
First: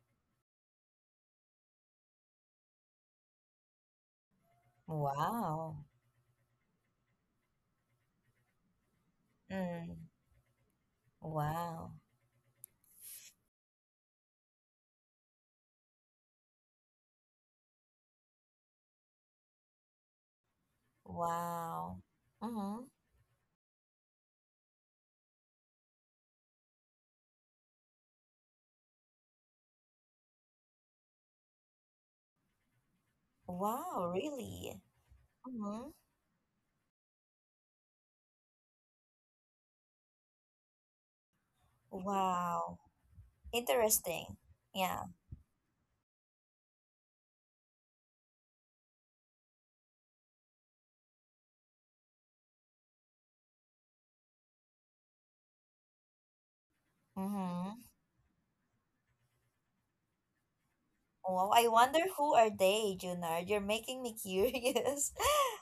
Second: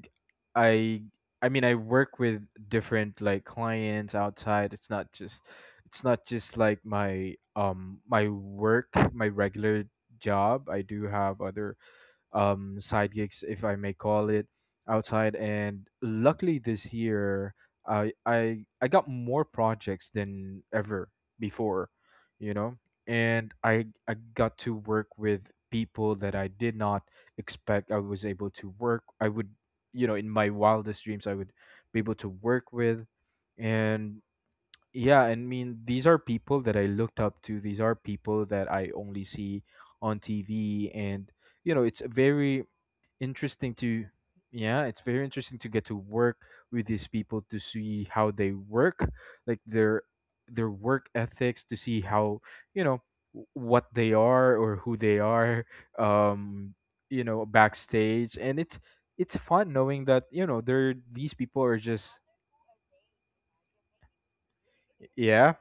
[SPEAKER 2] I I mean I work with different like clients outside.
[SPEAKER 1] Wow.
[SPEAKER 2] It's not just like my my work, my regular
[SPEAKER 1] Mm.
[SPEAKER 2] job. I do have other,
[SPEAKER 1] Wow.
[SPEAKER 2] side gigs, if I may call it, outside. And luckily this year, I got more projects than ever before,
[SPEAKER 1] Wow.
[SPEAKER 2] you know,
[SPEAKER 1] Mm-hmm.
[SPEAKER 2] and I got to work with people that I did not expect I was able to work. I would, you know, in my wildest dreams, I would be able to work with,
[SPEAKER 1] Wow,
[SPEAKER 2] and
[SPEAKER 1] really?
[SPEAKER 2] yeah, I mean,
[SPEAKER 1] Mm-hmm.
[SPEAKER 2] these are people that I looked up to. These are people that I only see on TV, and you know, it's a very
[SPEAKER 1] Wow.
[SPEAKER 2] interesting to,
[SPEAKER 1] Interesting.
[SPEAKER 2] yeah, it's
[SPEAKER 1] Yeah.
[SPEAKER 2] very interesting to get to work with these people, to see how they work, like their work ethics, to see how, you know, what they are, or who they are, um, you know,
[SPEAKER 1] Mm-hmm.
[SPEAKER 2] backstage. And it's fun knowing that, you know, they're these
[SPEAKER 1] Wow.
[SPEAKER 2] people
[SPEAKER 1] I
[SPEAKER 2] are
[SPEAKER 1] wonder
[SPEAKER 2] just,
[SPEAKER 1] who are they, Junard? You're making me curious.
[SPEAKER 2] yeah.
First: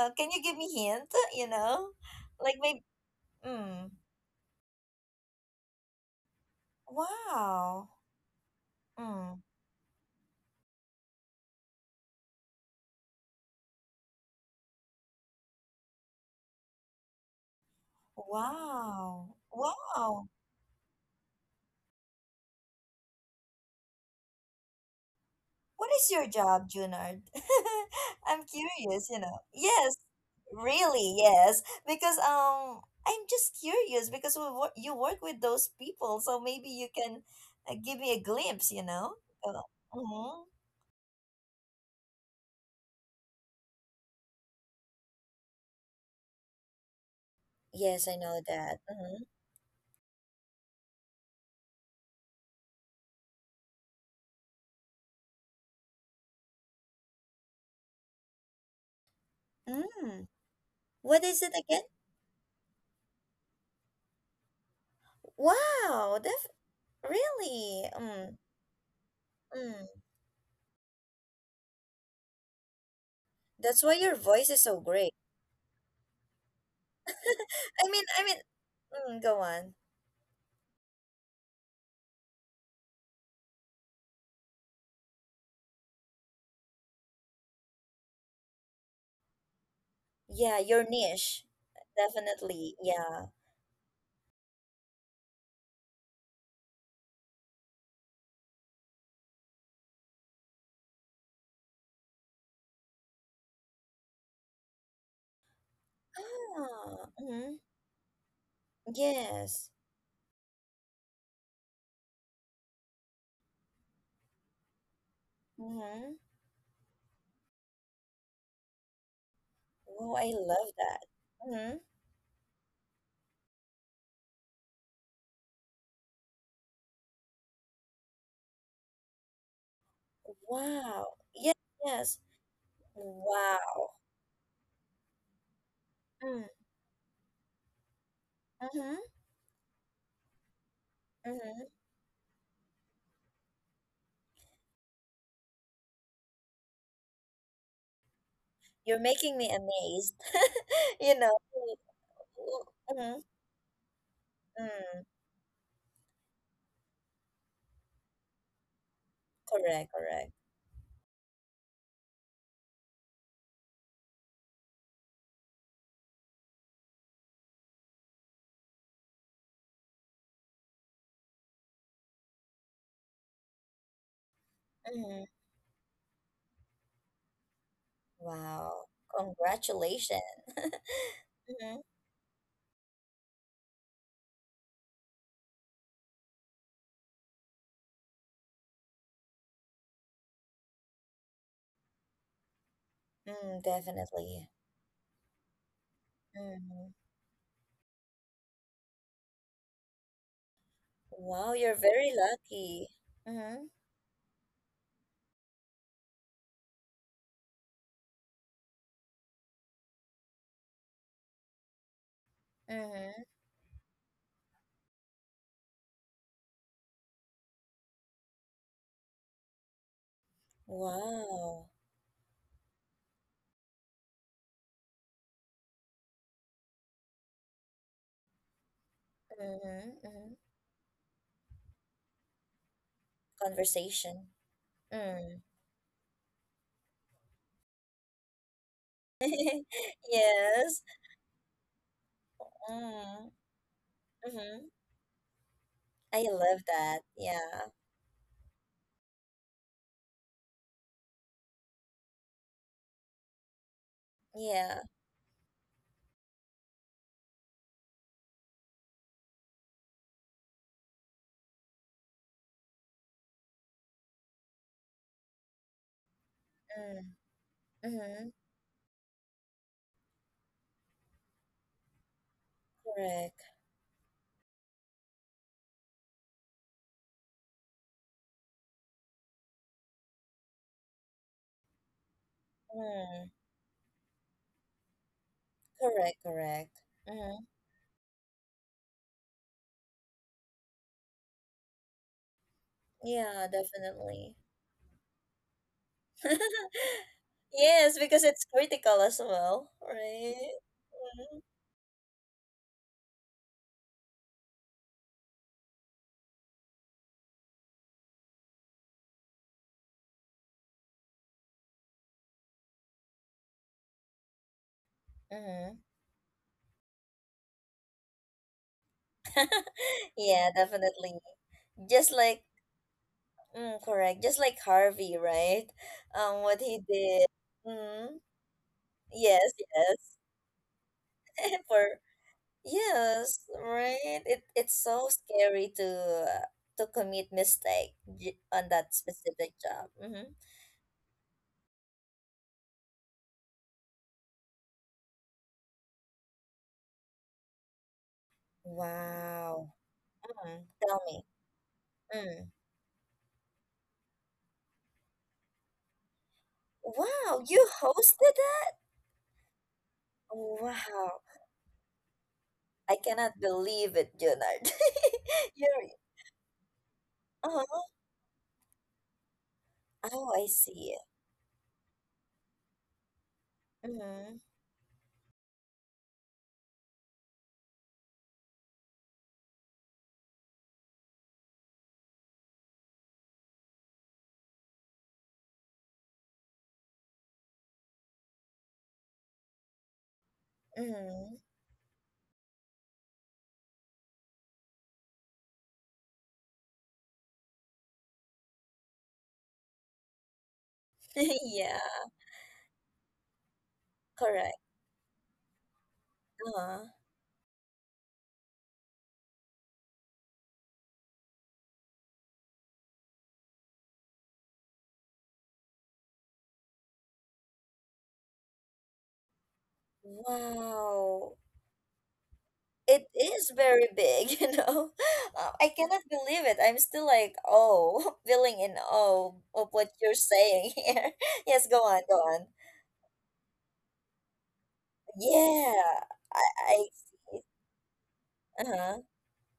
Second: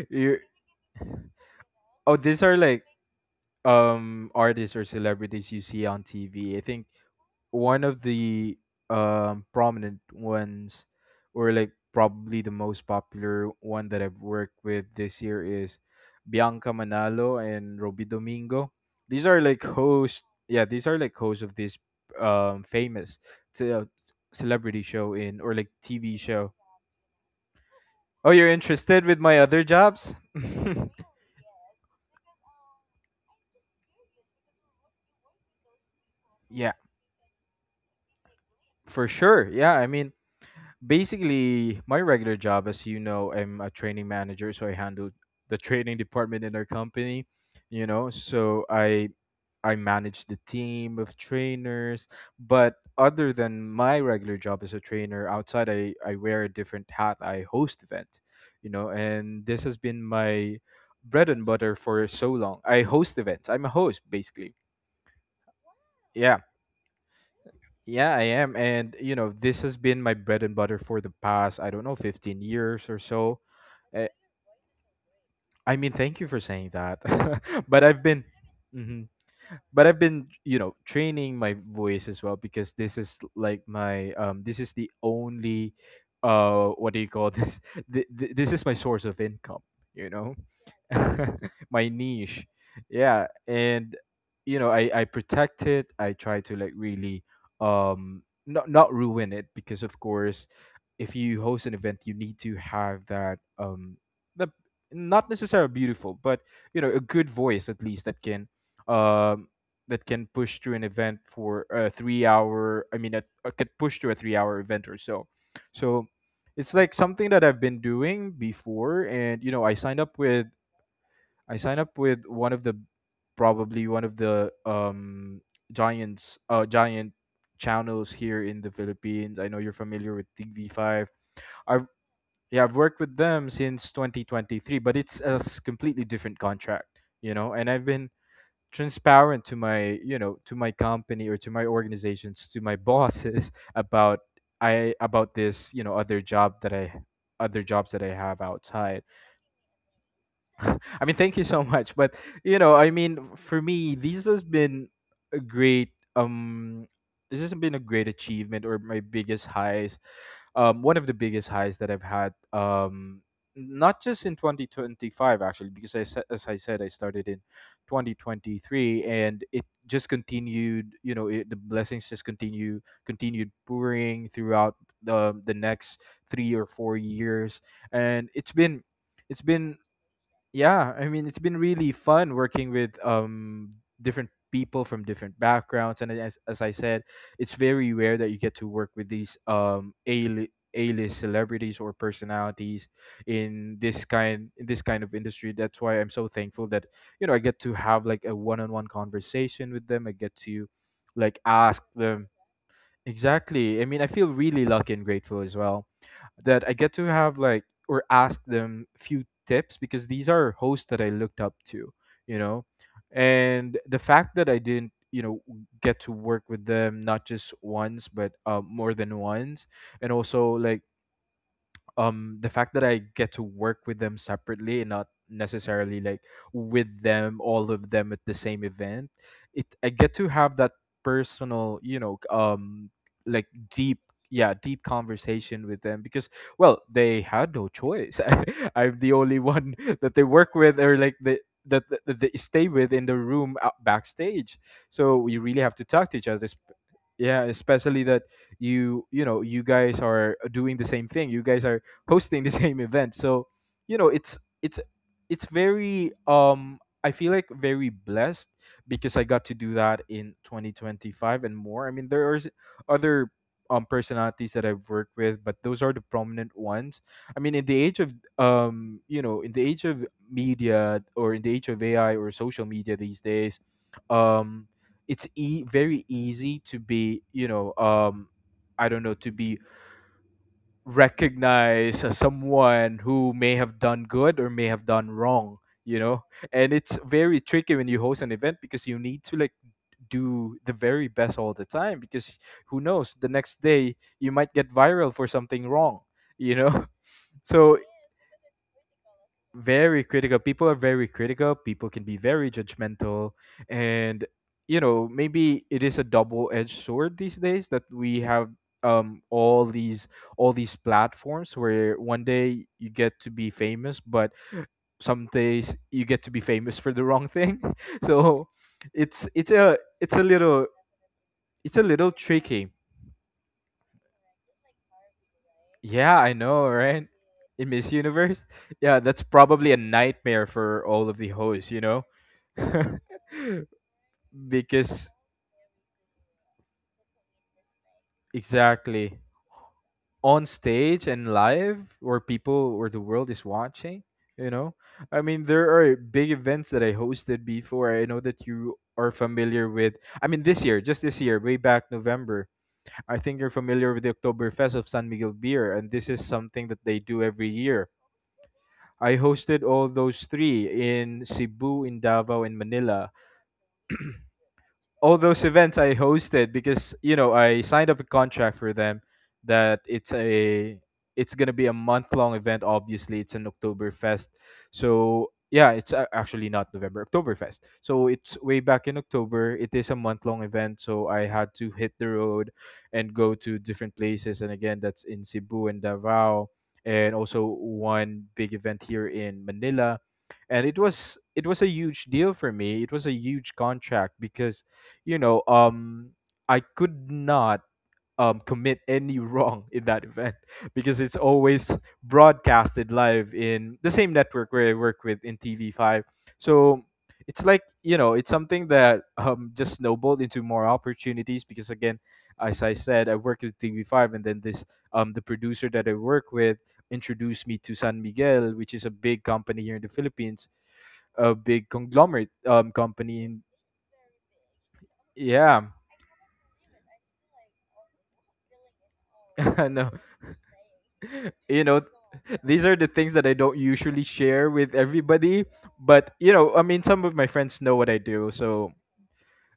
[SPEAKER 1] Can
[SPEAKER 2] you
[SPEAKER 1] you give me hint? You know,
[SPEAKER 2] Oh, these
[SPEAKER 1] like
[SPEAKER 2] are like,
[SPEAKER 1] maybe. Mm,
[SPEAKER 2] um, artists or celebrities you see on TV, I think. One
[SPEAKER 1] wow.
[SPEAKER 2] of the,
[SPEAKER 1] Mm,
[SPEAKER 2] prominent ones, or like probably the most popular one that I've worked with this year, is Bianca Manalo and Roby Domingo. These
[SPEAKER 1] wow.
[SPEAKER 2] are like hosts.
[SPEAKER 1] Wow.
[SPEAKER 2] Yeah, these are like hosts of this, famous celebrity show in, or like
[SPEAKER 1] What is
[SPEAKER 2] TV
[SPEAKER 1] your
[SPEAKER 2] show.
[SPEAKER 1] job, Junard?
[SPEAKER 2] Oh,
[SPEAKER 1] I'm
[SPEAKER 2] you're interested
[SPEAKER 1] curious.
[SPEAKER 2] with
[SPEAKER 1] You know.
[SPEAKER 2] my other
[SPEAKER 1] Yes.
[SPEAKER 2] jobs?
[SPEAKER 1] Really. Yes. Because I'm just curious because you work with those people, so maybe
[SPEAKER 2] Yeah,
[SPEAKER 1] you can give me a glimpse. You
[SPEAKER 2] for
[SPEAKER 1] know.
[SPEAKER 2] sure.
[SPEAKER 1] Uh,
[SPEAKER 2] Yeah, I mean,
[SPEAKER 1] mm-hmm.
[SPEAKER 2] basically, my regular job, as you know, I'm a training manager, so I handle the training department in our company, you
[SPEAKER 1] Yes,
[SPEAKER 2] know.
[SPEAKER 1] I know
[SPEAKER 2] So
[SPEAKER 1] that.
[SPEAKER 2] I
[SPEAKER 1] Mm-hmm.
[SPEAKER 2] I manage the team of trainers, but other than my regular job as a trainer, outside I wear a different hat. I host events, you know, and this has been
[SPEAKER 1] Mm.
[SPEAKER 2] my
[SPEAKER 1] What
[SPEAKER 2] bread
[SPEAKER 1] is
[SPEAKER 2] and
[SPEAKER 1] it
[SPEAKER 2] butter
[SPEAKER 1] again?
[SPEAKER 2] for so long. I host events. I'm a host basically.
[SPEAKER 1] Wow.
[SPEAKER 2] Yeah
[SPEAKER 1] Really?
[SPEAKER 2] yeah, I
[SPEAKER 1] Mm.
[SPEAKER 2] am. And, you know, this has
[SPEAKER 1] Mm,
[SPEAKER 2] been my bread and butter for the past, I don't know, 15 years or so.
[SPEAKER 1] that's why
[SPEAKER 2] Eh,
[SPEAKER 1] your voice is so great.
[SPEAKER 2] I mean, thank you for saying that.
[SPEAKER 1] I
[SPEAKER 2] But
[SPEAKER 1] mean,
[SPEAKER 2] I've
[SPEAKER 1] I
[SPEAKER 2] been,
[SPEAKER 1] mean,
[SPEAKER 2] Mhm.
[SPEAKER 1] mm, go on.
[SPEAKER 2] But I've been, you know, training my voice as well, because this is like my, this is the only, what do you call this? This is my source of income, you know?
[SPEAKER 1] Yeah, your niche,
[SPEAKER 2] My niche,
[SPEAKER 1] definitely.
[SPEAKER 2] yeah.
[SPEAKER 1] Yeah.
[SPEAKER 2] And you know, I protect it, I try to like really, um, not ruin it, because of course, if you host an event, you need to have that, um, the, not necessarily beautiful, but, you know, a
[SPEAKER 1] Ah,
[SPEAKER 2] good
[SPEAKER 1] mm-hmm.
[SPEAKER 2] voice at least that can, um,
[SPEAKER 1] Yes.
[SPEAKER 2] that can push through an event for a 3 hour, I mean a could push through a 3-hour event or so. So
[SPEAKER 1] Mm-hmm.
[SPEAKER 2] it's like something that I've been doing before, and you know,
[SPEAKER 1] Oh, I love that.
[SPEAKER 2] I
[SPEAKER 1] Mm-hmm.
[SPEAKER 2] signed up with one of the, probably one of the, um, giant channels here in the Philippines. I know you're familiar with TV5.
[SPEAKER 1] Wow. Yes,
[SPEAKER 2] I've
[SPEAKER 1] yes.
[SPEAKER 2] Yeah, I've worked with them
[SPEAKER 1] Wow.
[SPEAKER 2] since 2023, but it's a completely different
[SPEAKER 1] Mm,
[SPEAKER 2] contract, you know, and I've been
[SPEAKER 1] mm-hmm.
[SPEAKER 2] transparent to my, you know, to my company or to
[SPEAKER 1] Mm-hmm.
[SPEAKER 2] my organizations, to my bosses about I about this, you know, other job that I other jobs that I have
[SPEAKER 1] You're
[SPEAKER 2] outside.
[SPEAKER 1] making me amazed.
[SPEAKER 2] I mean,
[SPEAKER 1] You know.
[SPEAKER 2] thank you so much. But you know, I
[SPEAKER 1] Mm-hmm.
[SPEAKER 2] mean, for me, this has been
[SPEAKER 1] Mm,
[SPEAKER 2] a great, um, this has been a great achievement, or my biggest
[SPEAKER 1] correct,
[SPEAKER 2] highs.
[SPEAKER 1] correct.
[SPEAKER 2] One of the biggest highs that I've had. Not just in 2025 actually, because as I said, I started in 2023 and it just continued, you know, it, the blessings just continued pouring throughout
[SPEAKER 1] Mm-hmm.
[SPEAKER 2] the next 3 or 4 years, and
[SPEAKER 1] Wow.
[SPEAKER 2] it's been,
[SPEAKER 1] Congratulations.
[SPEAKER 2] yeah, I mean, it's been really fun working with, um, different people from different backgrounds. And as I said, it's very rare that you get to work with these, um, a A-list celebrities or personalities
[SPEAKER 1] Mm,
[SPEAKER 2] in this
[SPEAKER 1] definitely.
[SPEAKER 2] kind, in this kind of industry. That's why I'm so thankful that,
[SPEAKER 1] Hmm.
[SPEAKER 2] you know, I get to have like a one-on-one conversation with them, I get to like
[SPEAKER 1] Wow, you're
[SPEAKER 2] ask
[SPEAKER 1] very
[SPEAKER 2] them.
[SPEAKER 1] lucky. Mm-hmm.
[SPEAKER 2] Exactly. I mean, I feel really lucky and grateful as well that I get to have like, or ask them few tips, because these are hosts that I looked up to, you know.
[SPEAKER 1] Mm-hmm.
[SPEAKER 2] And the fact that I didn't, you know, get to work with them not just once but, more than once, and also like,
[SPEAKER 1] Wow.
[SPEAKER 2] um, the fact that I get to work with them separately and not necessarily like with them all of them at the same event, it,
[SPEAKER 1] Mm-hmm.
[SPEAKER 2] I get to
[SPEAKER 1] Mm-hmm.
[SPEAKER 2] have that personal, you know, um, like deep
[SPEAKER 1] Conversation.
[SPEAKER 2] yeah, deep
[SPEAKER 1] Mm.
[SPEAKER 2] conversation with them, because well, they had no choice. I, I'm the only one that they work with,
[SPEAKER 1] Yes.
[SPEAKER 2] or like they, that they stay with in the
[SPEAKER 1] Mm.
[SPEAKER 2] room, out
[SPEAKER 1] Mm-hmm.
[SPEAKER 2] backstage, so we really have to talk to
[SPEAKER 1] I
[SPEAKER 2] each other
[SPEAKER 1] love that.
[SPEAKER 2] yeah,
[SPEAKER 1] Yeah.
[SPEAKER 2] especially that you know, you guys are doing the same thing, you guys are hosting the same event. So, you know, it's
[SPEAKER 1] Yeah.
[SPEAKER 2] it's it's very, um, I feel like very blessed because I got to do that in 2025 and more. I mean, there are other, um, personalities that I've worked with, but those are the prominent ones.
[SPEAKER 1] Mm.
[SPEAKER 2] I mean, in the age of
[SPEAKER 1] Mm-hmm.
[SPEAKER 2] in the age of media or in the age of AI or social media these
[SPEAKER 1] Correct.
[SPEAKER 2] days, um, very easy to be, I don't know, to be recognize as someone
[SPEAKER 1] Mm.
[SPEAKER 2] who may have done good or may have done wrong you
[SPEAKER 1] Correct,
[SPEAKER 2] know
[SPEAKER 1] correct.
[SPEAKER 2] and it's
[SPEAKER 1] Mm-hmm.
[SPEAKER 2] very tricky when you host an event because you need to like do the very best all the time because who knows the
[SPEAKER 1] Yeah,
[SPEAKER 2] next day
[SPEAKER 1] definitely.
[SPEAKER 2] you might get viral for something wrong, you know? So
[SPEAKER 1] Yes, because it's critical as well,
[SPEAKER 2] very critical.
[SPEAKER 1] right?
[SPEAKER 2] People are very critical. People can be very judgmental, and maybe it is a double-edged sword these days that we have um all these all these platforms where one day you get to be famous, but some days
[SPEAKER 1] Mm-hmm.
[SPEAKER 2] you get to be famous for the wrong thing. so it's it's a
[SPEAKER 1] Yeah, definitely.
[SPEAKER 2] it's a
[SPEAKER 1] Just
[SPEAKER 2] little
[SPEAKER 1] like,
[SPEAKER 2] tricky.
[SPEAKER 1] mm, correct. Just like Harvey, right?
[SPEAKER 2] Yeah, I
[SPEAKER 1] What
[SPEAKER 2] know,
[SPEAKER 1] he
[SPEAKER 2] right?
[SPEAKER 1] did.
[SPEAKER 2] In Miss
[SPEAKER 1] Mm,
[SPEAKER 2] Universe? Yeah, that's
[SPEAKER 1] yes,
[SPEAKER 2] probably a
[SPEAKER 1] yes.
[SPEAKER 2] nightmare for all of the hosts, you
[SPEAKER 1] For
[SPEAKER 2] know?
[SPEAKER 1] yes, right. It's so
[SPEAKER 2] because
[SPEAKER 1] scary uh, to commit mistake on that
[SPEAKER 2] exactly
[SPEAKER 1] specific job. Mm-hmm.
[SPEAKER 2] on stage and live where people where the world is watching, you know? I mean, there are big events that I hosted before. I know that you are
[SPEAKER 1] Wow.
[SPEAKER 2] familiar with. I mean,
[SPEAKER 1] Mm,
[SPEAKER 2] this year,
[SPEAKER 1] tell
[SPEAKER 2] just
[SPEAKER 1] me.
[SPEAKER 2] this year, way back
[SPEAKER 1] Mm.
[SPEAKER 2] November, I think you're familiar with the Oktoberfest of San Miguel Beer, and this is something that they do
[SPEAKER 1] Wow,
[SPEAKER 2] every
[SPEAKER 1] you
[SPEAKER 2] year.
[SPEAKER 1] hosted that?
[SPEAKER 2] I hosted all those three
[SPEAKER 1] Wow.
[SPEAKER 2] in Cebu, in Davao, and
[SPEAKER 1] I
[SPEAKER 2] Manila.
[SPEAKER 1] cannot believe it, Junard.
[SPEAKER 2] All those events
[SPEAKER 1] You're.
[SPEAKER 2] I hosted because, you know, I
[SPEAKER 1] Uh.
[SPEAKER 2] signed up a contract for them, that
[SPEAKER 1] Oh, I see.
[SPEAKER 2] it's gonna be a month long event. Obviously, it's an Oktoberfest,
[SPEAKER 1] Mm-hmm.
[SPEAKER 2] so yeah, actually not November Oktoberfest. So it's way back in October. It is a month long event, so I had to hit the road and go to different places. And again, that's in Cebu and Davao, and also one big event here in Manila. And it was
[SPEAKER 1] Mm.
[SPEAKER 2] it was a huge deal for me. It was a huge contract because, you know, um, I could not commit any wrong in that event because it's always
[SPEAKER 1] Yeah,
[SPEAKER 2] broadcasted live in the same network
[SPEAKER 1] correct.
[SPEAKER 2] where I work with in TV5.
[SPEAKER 1] Uh-huh.
[SPEAKER 2] So it's like, you know, it's something that just snowballed into more opportunities because, again, as I said, I work with TV5, and then the producer that I work with introduced me to San Miguel, which is a big company here in the Philippines,
[SPEAKER 1] Wow.
[SPEAKER 2] a big conglomerate
[SPEAKER 1] It
[SPEAKER 2] company. And
[SPEAKER 1] is very big, you know.
[SPEAKER 2] yeah,
[SPEAKER 1] I cannot believe it. I'm still like, oh, feeling in awe of
[SPEAKER 2] no.
[SPEAKER 1] what you're saying here.
[SPEAKER 2] you
[SPEAKER 1] Yes, go
[SPEAKER 2] know
[SPEAKER 1] on, go on.
[SPEAKER 2] these are the things that I don't usually share with everybody,
[SPEAKER 1] Yeah,
[SPEAKER 2] but you
[SPEAKER 1] I,
[SPEAKER 2] know, I mean,
[SPEAKER 1] I
[SPEAKER 2] some of my
[SPEAKER 1] see.
[SPEAKER 2] friends know what I do. So
[SPEAKER 1] Uh-huh.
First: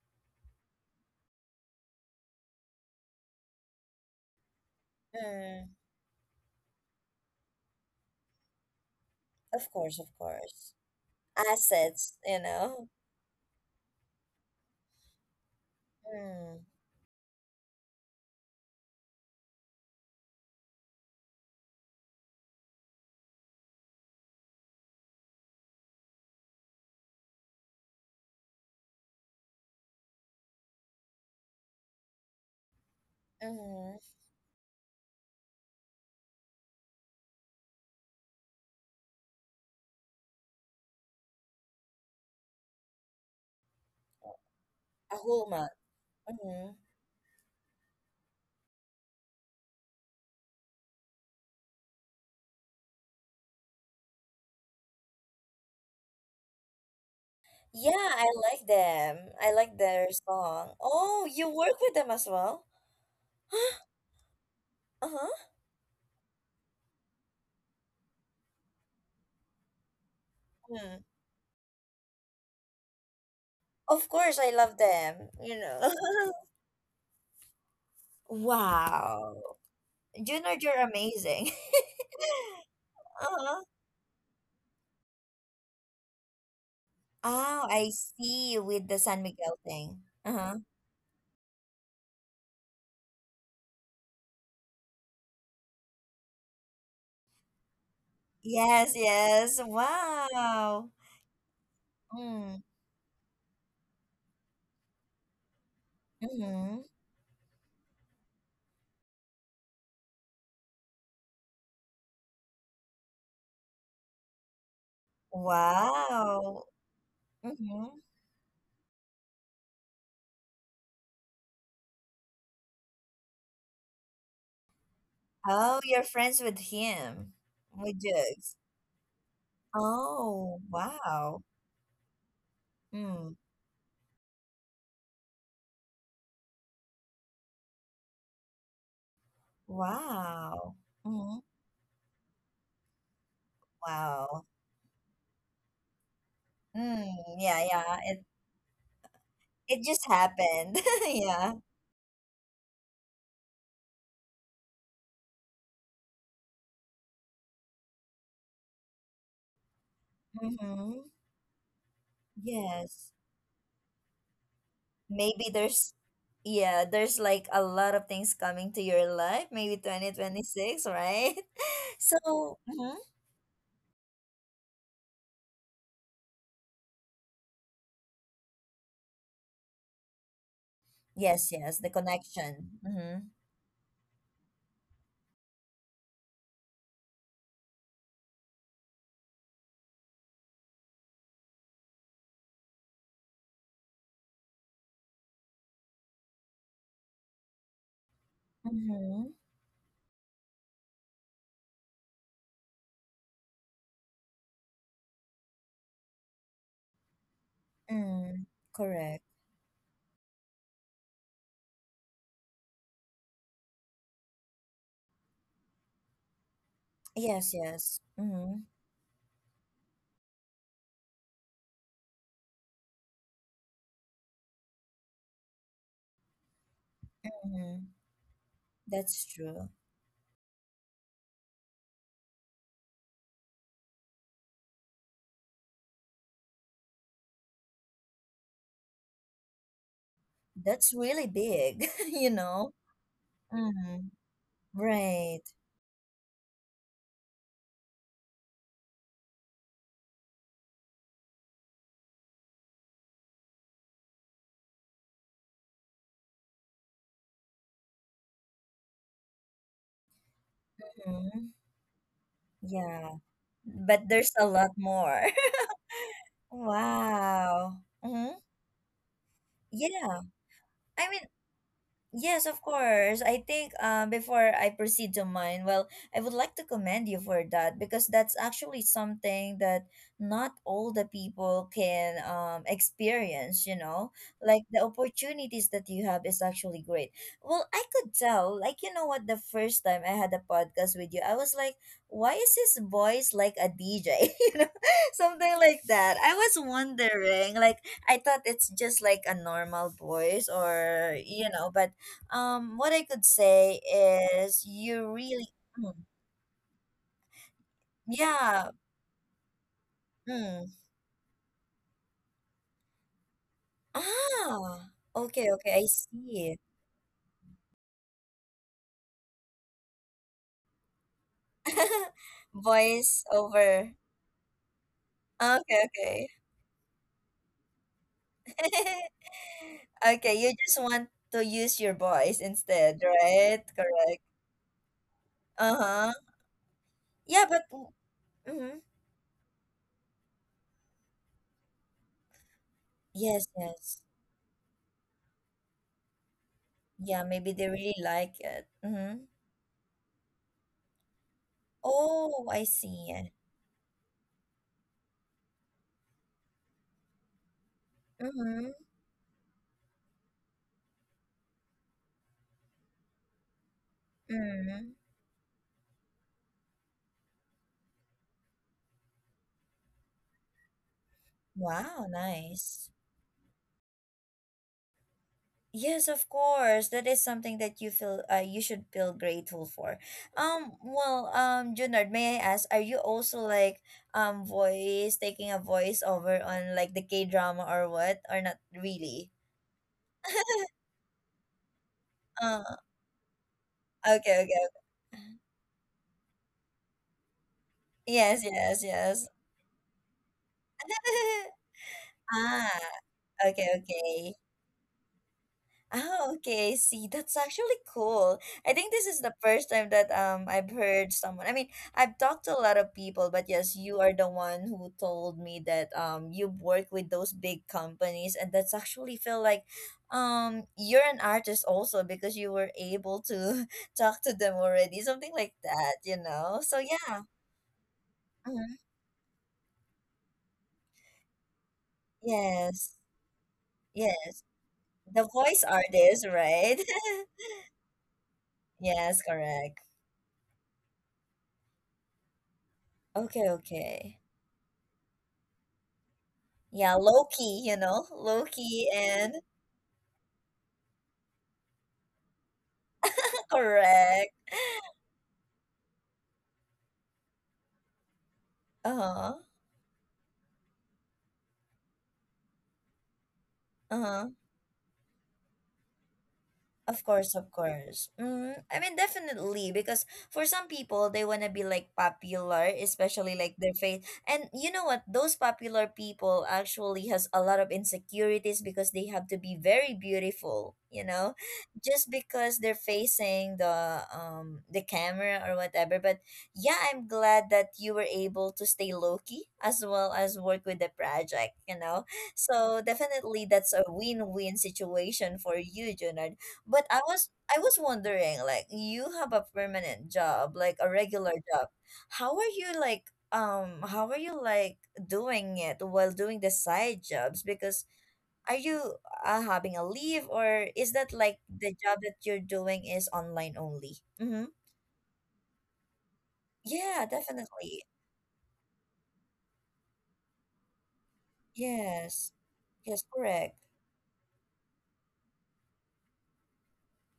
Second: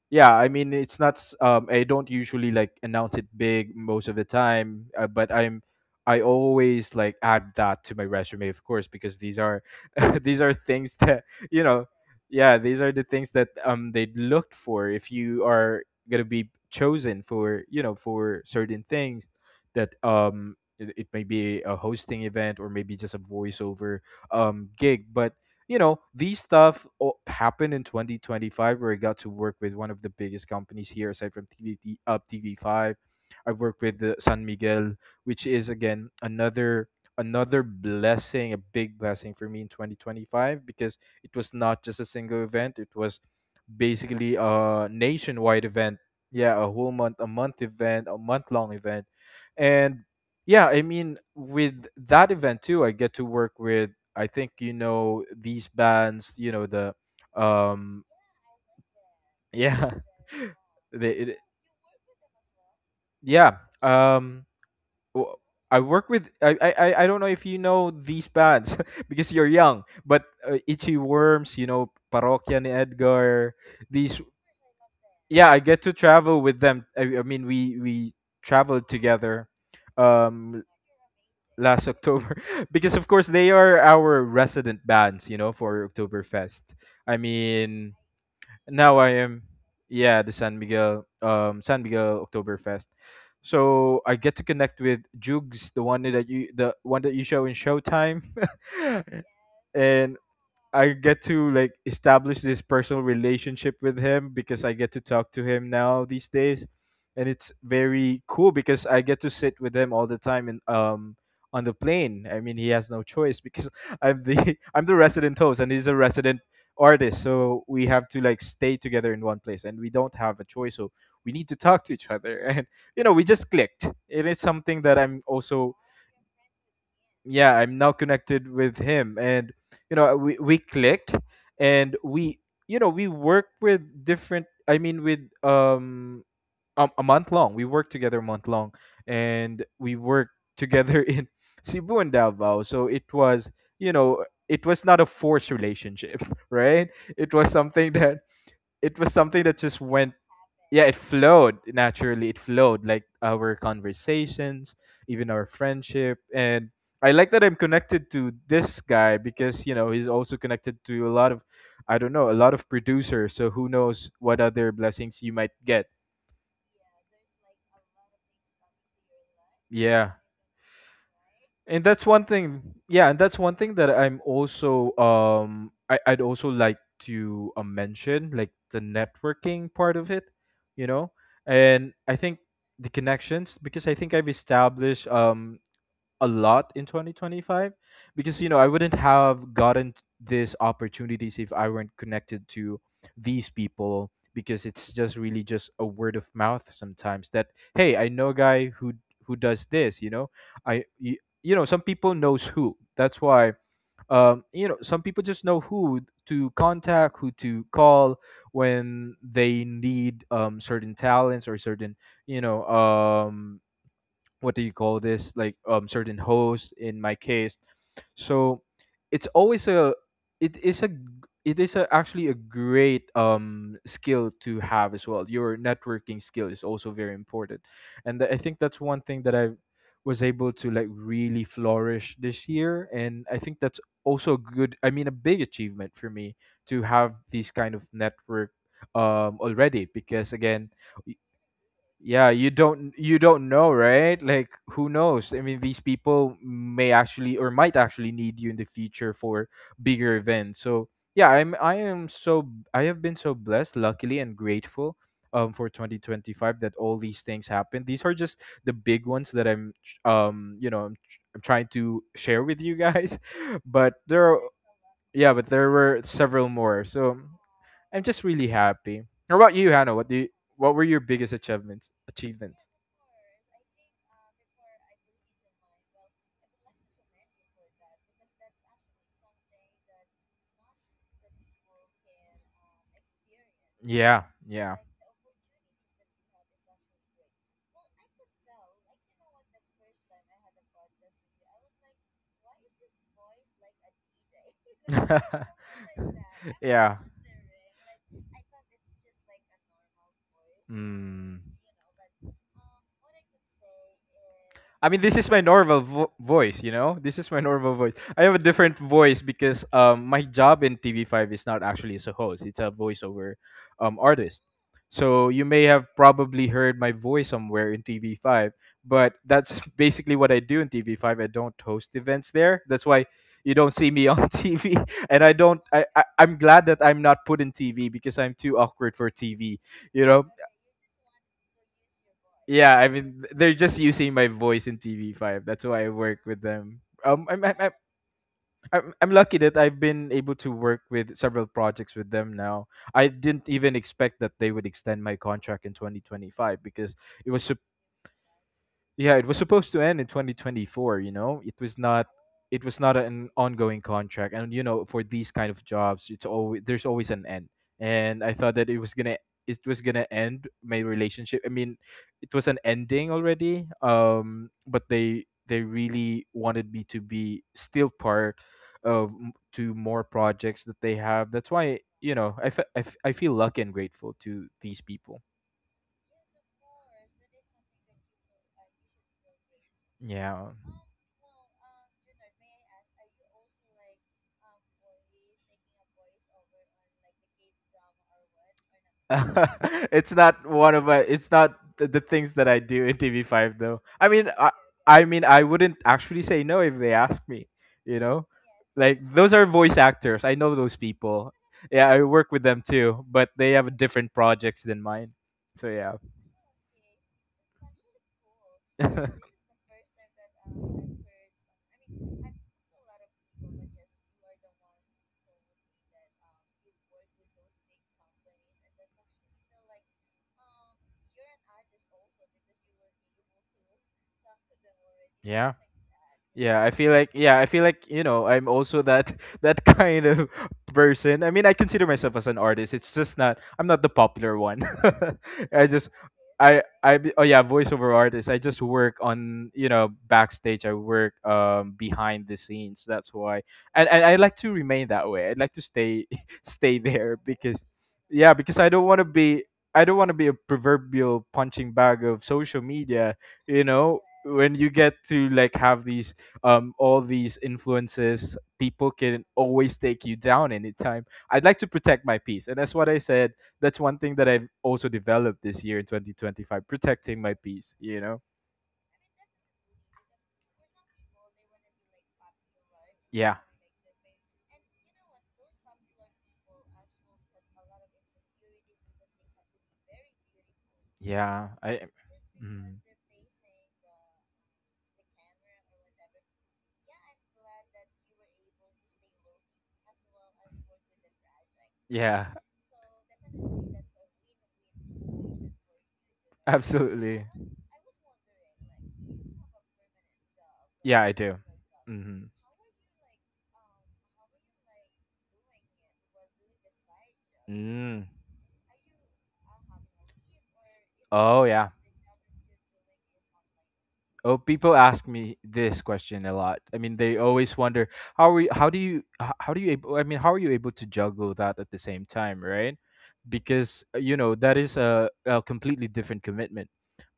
[SPEAKER 2] yeah, I mean, it's not. S- I don't usually like announce it big most of the time, but I'm.
[SPEAKER 1] Mm.
[SPEAKER 2] I always like add that to my resume, of course, because these are,
[SPEAKER 1] Of course, of
[SPEAKER 2] these are
[SPEAKER 1] course.
[SPEAKER 2] things that, you know.
[SPEAKER 1] Assets, you
[SPEAKER 2] Yeah, these
[SPEAKER 1] know.
[SPEAKER 2] are the things that they looked for if you are gonna be
[SPEAKER 1] Mm.
[SPEAKER 2] chosen for, you know, for certain things that it may be a hosting event or maybe just a voiceover gig, but you know, these happened in 2025 where I got to work with one of the biggest companies here aside from tv up tv5. I worked with
[SPEAKER 1] Mm-hmm.
[SPEAKER 2] the san miguel, which is again another blessing, a big blessing for me in 2025, because it was not just a single event, it was basically a
[SPEAKER 1] Ahulma.
[SPEAKER 2] nationwide event. Yeah, a
[SPEAKER 1] Mm-hmm.
[SPEAKER 2] whole month, a month long event. And yeah, I mean, with that event too, I get to work with, I think, you know, these bands, you know, the,
[SPEAKER 1] Yeah,
[SPEAKER 2] um,
[SPEAKER 1] I like them. I like
[SPEAKER 2] yeah,
[SPEAKER 1] their song.
[SPEAKER 2] the,
[SPEAKER 1] Oh,
[SPEAKER 2] it,
[SPEAKER 1] you work with them as well?
[SPEAKER 2] yeah, um, w-
[SPEAKER 1] Uh-huh.
[SPEAKER 2] I work with, I don't know if you know these bands because you're young, but Itchy
[SPEAKER 1] Mm.
[SPEAKER 2] Worms, you know, Parokya ni Edgar,
[SPEAKER 1] Of
[SPEAKER 2] these
[SPEAKER 1] course, I love them,
[SPEAKER 2] yeah,
[SPEAKER 1] you
[SPEAKER 2] I
[SPEAKER 1] know.
[SPEAKER 2] get to travel with them. I mean we traveled
[SPEAKER 1] Wow.
[SPEAKER 2] together
[SPEAKER 1] Junard,
[SPEAKER 2] um
[SPEAKER 1] you're amazing.
[SPEAKER 2] last october, because of course they
[SPEAKER 1] Uh-huh.
[SPEAKER 2] are our resident bands, you know, for oktoberfest. I
[SPEAKER 1] Oh, I
[SPEAKER 2] mean
[SPEAKER 1] see with
[SPEAKER 2] now
[SPEAKER 1] the
[SPEAKER 2] I
[SPEAKER 1] San
[SPEAKER 2] am
[SPEAKER 1] Miguel thing.
[SPEAKER 2] Yeah, the
[SPEAKER 1] Uh-huh.
[SPEAKER 2] san miguel oktoberfest. So I get to connect with jugs, the one that you the one that you show in showtime.
[SPEAKER 1] Yes, yes.
[SPEAKER 2] and
[SPEAKER 1] Wow.
[SPEAKER 2] I get to like establish
[SPEAKER 1] Mm.
[SPEAKER 2] this personal relationship with him because I get to talk to him now these days,
[SPEAKER 1] Mm-hmm.
[SPEAKER 2] and it's very cool because I get to sit with him all the time in on the plane. I mean, he has no choice because I'm the, I'm the resident host and he's a resident
[SPEAKER 1] Wow.
[SPEAKER 2] artist, so we
[SPEAKER 1] Mm-hmm.
[SPEAKER 2] have to like stay together in one place and we don't have a choice. So we need to talk to each other, and we just clicked. It is something that I'm
[SPEAKER 1] Oh,
[SPEAKER 2] also,
[SPEAKER 1] you're friends with him,
[SPEAKER 2] yeah, I'm now
[SPEAKER 1] with
[SPEAKER 2] connected
[SPEAKER 1] Jugs.
[SPEAKER 2] with him. And we
[SPEAKER 1] Oh,
[SPEAKER 2] clicked,
[SPEAKER 1] wow.
[SPEAKER 2] and we, we
[SPEAKER 1] Mm.
[SPEAKER 2] work with different, I mean with a month long, we worked together a month long, and we worked
[SPEAKER 1] Wow.
[SPEAKER 2] together in
[SPEAKER 1] Mm.
[SPEAKER 2] cebu and davao. So it was, you know,
[SPEAKER 1] Wow.
[SPEAKER 2] it was not a forced relationship, right?
[SPEAKER 1] Mm.
[SPEAKER 2] It was
[SPEAKER 1] Yeah,
[SPEAKER 2] something
[SPEAKER 1] yeah.
[SPEAKER 2] that, it was something that just
[SPEAKER 1] It just
[SPEAKER 2] went
[SPEAKER 1] happened.
[SPEAKER 2] yeah, it
[SPEAKER 1] Yeah.
[SPEAKER 2] flowed naturally. It flowed like our conversations, even our friendship. And I like that I'm connected to this guy because, you know, he's also connected
[SPEAKER 1] Mm-hmm.
[SPEAKER 2] to a lot of, I don't know, a lot of
[SPEAKER 1] Yes.
[SPEAKER 2] producers. So who knows what other blessings you
[SPEAKER 1] Maybe
[SPEAKER 2] might get.
[SPEAKER 1] there's, yeah, there's like a lot of things coming to your life, maybe
[SPEAKER 2] Yeah.
[SPEAKER 1] 2026, right?
[SPEAKER 2] and that's one
[SPEAKER 1] So,
[SPEAKER 2] thing
[SPEAKER 1] mhm.
[SPEAKER 2] Yeah, and that's one thing that I'm also I'd also like to mention, like the networking part of it, you know.
[SPEAKER 1] Yes, yes, the
[SPEAKER 2] And I think
[SPEAKER 1] connection.
[SPEAKER 2] the
[SPEAKER 1] Mm-hmm.
[SPEAKER 2] connections because I think I've established a lot in 2025, because you know, I wouldn't have gotten these opportunities if I weren't connected to these people, because it's just really just a word of mouth sometimes that, hey, I know a guy who
[SPEAKER 1] Mm-hmm.
[SPEAKER 2] who does this, you know. I you, you know, some people knows who, that's why, you know, some people just know who to contact, who to call,
[SPEAKER 1] Mm,
[SPEAKER 2] when
[SPEAKER 1] correct.
[SPEAKER 2] they need certain talents or certain, you know um what do you call this, like certain host in my
[SPEAKER 1] Yes,
[SPEAKER 2] case.
[SPEAKER 1] yes.
[SPEAKER 2] So
[SPEAKER 1] Mm-hmm.
[SPEAKER 2] it's always a, it is a g- it is a, actually a great skill to have as well. Your networking skill is also very important.
[SPEAKER 1] Mm-hmm.
[SPEAKER 2] And I think that's one thing
[SPEAKER 1] That's
[SPEAKER 2] that I
[SPEAKER 1] true.
[SPEAKER 2] was able to like really flourish this year. And I think that's also a good, I mean a big achievement for me, to have these kind of network already, because again,
[SPEAKER 1] That's really big, you
[SPEAKER 2] yeah, you
[SPEAKER 1] know?
[SPEAKER 2] don't, know,
[SPEAKER 1] Mm,
[SPEAKER 2] right? Like, who knows, I
[SPEAKER 1] right.
[SPEAKER 2] mean, these people may actually or might actually need you in the future for bigger events. So yeah, I'm, I have been so blessed, luckily, and grateful for 2025, that all these things happened. These are just the big ones that you know, I'm
[SPEAKER 1] Mm-hmm.
[SPEAKER 2] trying to share with you
[SPEAKER 1] Yeah.
[SPEAKER 2] guys, but
[SPEAKER 1] But
[SPEAKER 2] there
[SPEAKER 1] there's
[SPEAKER 2] are,
[SPEAKER 1] a lot more.
[SPEAKER 2] yeah, but there were several more. So
[SPEAKER 1] Wow.
[SPEAKER 2] I'm just
[SPEAKER 1] Mhm.
[SPEAKER 2] really happy. How about you, Hannah? What do
[SPEAKER 1] Yeah,
[SPEAKER 2] you, what were your
[SPEAKER 1] I mean,
[SPEAKER 2] biggest achievements?
[SPEAKER 1] yes,
[SPEAKER 2] Achievements.
[SPEAKER 1] of course. I think before I proceed to mine, well, I would like to commend you for that because that's actually something that not all the people can experience, you know?
[SPEAKER 2] Yeah,
[SPEAKER 1] Like
[SPEAKER 2] yeah.
[SPEAKER 1] the opportunities that you have is actually great. Well, I could tell, like, you know what, the first time I had a podcast with you, I was like, why is his voice like a DJ? You know, something like that. I was
[SPEAKER 2] yeah.
[SPEAKER 1] wondering, like, I thought it's just like a normal voice or,
[SPEAKER 2] Mm.
[SPEAKER 1] you know, but what I could say is
[SPEAKER 2] I mean,
[SPEAKER 1] you
[SPEAKER 2] this is my
[SPEAKER 1] really,
[SPEAKER 2] normal
[SPEAKER 1] mm,
[SPEAKER 2] voice, you know? This is my normal voice. I have a
[SPEAKER 1] yeah,
[SPEAKER 2] different voice because my job
[SPEAKER 1] mm.
[SPEAKER 2] in TV5 is not actually as a host, it's a voiceover artist.
[SPEAKER 1] Ah,
[SPEAKER 2] So you
[SPEAKER 1] okay,
[SPEAKER 2] may
[SPEAKER 1] okay, I
[SPEAKER 2] have probably
[SPEAKER 1] see.
[SPEAKER 2] heard my voice somewhere in TV5, but that's basically what I do in TV5. I don't host events there. That's why
[SPEAKER 1] Voice
[SPEAKER 2] you don't see
[SPEAKER 1] over.
[SPEAKER 2] me on TV, and I don't.
[SPEAKER 1] Okay, okay.
[SPEAKER 2] I'm glad that I'm not put in TV because I'm too awkward for TV. You know.
[SPEAKER 1] Okay, you just want to use your voice
[SPEAKER 2] Yeah, I
[SPEAKER 1] instead,
[SPEAKER 2] mean they're
[SPEAKER 1] right?
[SPEAKER 2] just using
[SPEAKER 1] Correct.
[SPEAKER 2] my voice in TV5. That's why I
[SPEAKER 1] Uh-huh.
[SPEAKER 2] work with them.
[SPEAKER 1] Yeah, but mm, mm-hmm.
[SPEAKER 2] I'm, lucky that I've been able to work with several projects with them now. I
[SPEAKER 1] Yes,
[SPEAKER 2] didn't even
[SPEAKER 1] yes.
[SPEAKER 2] expect that they would extend my contract in 2025 because
[SPEAKER 1] Yeah,
[SPEAKER 2] it was
[SPEAKER 1] maybe they really like it.
[SPEAKER 2] yeah,
[SPEAKER 1] Mm-hmm.
[SPEAKER 2] it was supposed to end in 2024, you know.
[SPEAKER 1] Oh, I
[SPEAKER 2] It was not
[SPEAKER 1] see.
[SPEAKER 2] an ongoing contract. And you know, for these kind of jobs, it's always, there's always an end. And I thought
[SPEAKER 1] Mm-hmm.
[SPEAKER 2] that it was going to, it was going to end my relationship. I mean, it was an ending already.
[SPEAKER 1] Mm-hmm.
[SPEAKER 2] But they really wanted me to be still part of two more projects that they have. That's why,
[SPEAKER 1] Wow,
[SPEAKER 2] you know, I fe- I
[SPEAKER 1] nice.
[SPEAKER 2] f- I feel lucky and grateful to these people.
[SPEAKER 1] Yes, of course. That is something that you feel you should feel grateful for.
[SPEAKER 2] Yeah.
[SPEAKER 1] Well, Junard, may I ask, are you also like voice taking a voice over on like the K drama or what? Or not really?
[SPEAKER 2] it's not one of my, it's not the things that I
[SPEAKER 1] Uh,
[SPEAKER 2] do in TV5 though.
[SPEAKER 1] okay, okay.
[SPEAKER 2] I
[SPEAKER 1] Okay.
[SPEAKER 2] mean I wouldn't actually say no if they asked me, you know?
[SPEAKER 1] Yes, yes,
[SPEAKER 2] Like
[SPEAKER 1] yes.
[SPEAKER 2] those are voice actors. I know those people. Yeah, I work with them
[SPEAKER 1] Ah,
[SPEAKER 2] too, but they
[SPEAKER 1] okay,
[SPEAKER 2] have different
[SPEAKER 1] okay.
[SPEAKER 2] projects than mine. So yeah.
[SPEAKER 1] Oh, okay. I see, that's actually cool. I think this is the first time that I've heard someone. I mean,
[SPEAKER 2] is I've
[SPEAKER 1] I've
[SPEAKER 2] heard some.
[SPEAKER 1] talked to a lot of people, but yes, you are the one who told me that you work with those big companies, and that's actually feel like you're an artist also because you were able to talk to them already, something like
[SPEAKER 2] Yeah.
[SPEAKER 1] that, you know?
[SPEAKER 2] Yeah, I
[SPEAKER 1] So
[SPEAKER 2] feel like
[SPEAKER 1] yeah.
[SPEAKER 2] yeah, I feel like I'm
[SPEAKER 1] Mhm.
[SPEAKER 2] also that that kind of person. I mean, I consider myself as an artist. It's
[SPEAKER 1] Yes.
[SPEAKER 2] just not I'm not the popular
[SPEAKER 1] Yes.
[SPEAKER 2] one.
[SPEAKER 1] The voice
[SPEAKER 2] I just
[SPEAKER 1] artist, right?
[SPEAKER 2] I be- Oh yeah, voiceover artist. I just work
[SPEAKER 1] Yes,
[SPEAKER 2] on
[SPEAKER 1] correct.
[SPEAKER 2] backstage. I work behind the scenes. That's why,
[SPEAKER 1] Okay,
[SPEAKER 2] and I
[SPEAKER 1] okay.
[SPEAKER 2] like to remain that way. I'd like to stay stay
[SPEAKER 1] Yeah,
[SPEAKER 2] there
[SPEAKER 1] low
[SPEAKER 2] because
[SPEAKER 1] key, you know,
[SPEAKER 2] yeah
[SPEAKER 1] low
[SPEAKER 2] because
[SPEAKER 1] key and
[SPEAKER 2] I don't want to be a proverbial punching bag of social media. You know,
[SPEAKER 1] correct.
[SPEAKER 2] when you get to like have these all these influences, people can
[SPEAKER 1] Uh-huh.
[SPEAKER 2] always take you down anytime. I'd like to protect my peace, and that's what I said. That's one thing that
[SPEAKER 1] Uh-huh.
[SPEAKER 2] I've also developed this year in 2025,
[SPEAKER 1] Of
[SPEAKER 2] protecting
[SPEAKER 1] course,
[SPEAKER 2] my
[SPEAKER 1] of
[SPEAKER 2] peace, you
[SPEAKER 1] course.
[SPEAKER 2] know?
[SPEAKER 1] Mm, I mean, definitely, because for some people, they want to be like popular, especially
[SPEAKER 2] yeah
[SPEAKER 1] like their faith. And you know what? Those popular people actually has a lot of insecurities because they have to be very beautiful, you know,
[SPEAKER 2] yeah, I
[SPEAKER 1] just because
[SPEAKER 2] mm,
[SPEAKER 1] they're facing the camera or whatever. But yeah, I'm glad that you were able to stay low key as well as work with the project, you know.
[SPEAKER 2] yeah,
[SPEAKER 1] So definitely, that's a win-win situation for you, Junard. But
[SPEAKER 2] absolutely.
[SPEAKER 1] I was wondering, like, you have a permanent job, like a
[SPEAKER 2] Yeah, I
[SPEAKER 1] regular
[SPEAKER 2] do.
[SPEAKER 1] job.
[SPEAKER 2] Mm-hmm.
[SPEAKER 1] How are you like how are you like doing it while doing the side jobs? Because
[SPEAKER 2] Mm.
[SPEAKER 1] are you having a leave or is that like
[SPEAKER 2] Oh
[SPEAKER 1] the
[SPEAKER 2] yeah.
[SPEAKER 1] job that you're doing is online only?
[SPEAKER 2] Oh,
[SPEAKER 1] Mm-hmm.
[SPEAKER 2] people ask me this question a lot. I mean,
[SPEAKER 1] Yeah,
[SPEAKER 2] they always
[SPEAKER 1] definitely.
[SPEAKER 2] wonder how are you, how do you able, I mean, how are you able to juggle that at the same
[SPEAKER 1] Yes.
[SPEAKER 2] time, right?
[SPEAKER 1] Yes, correct.
[SPEAKER 2] Because you know that is a completely different commitment.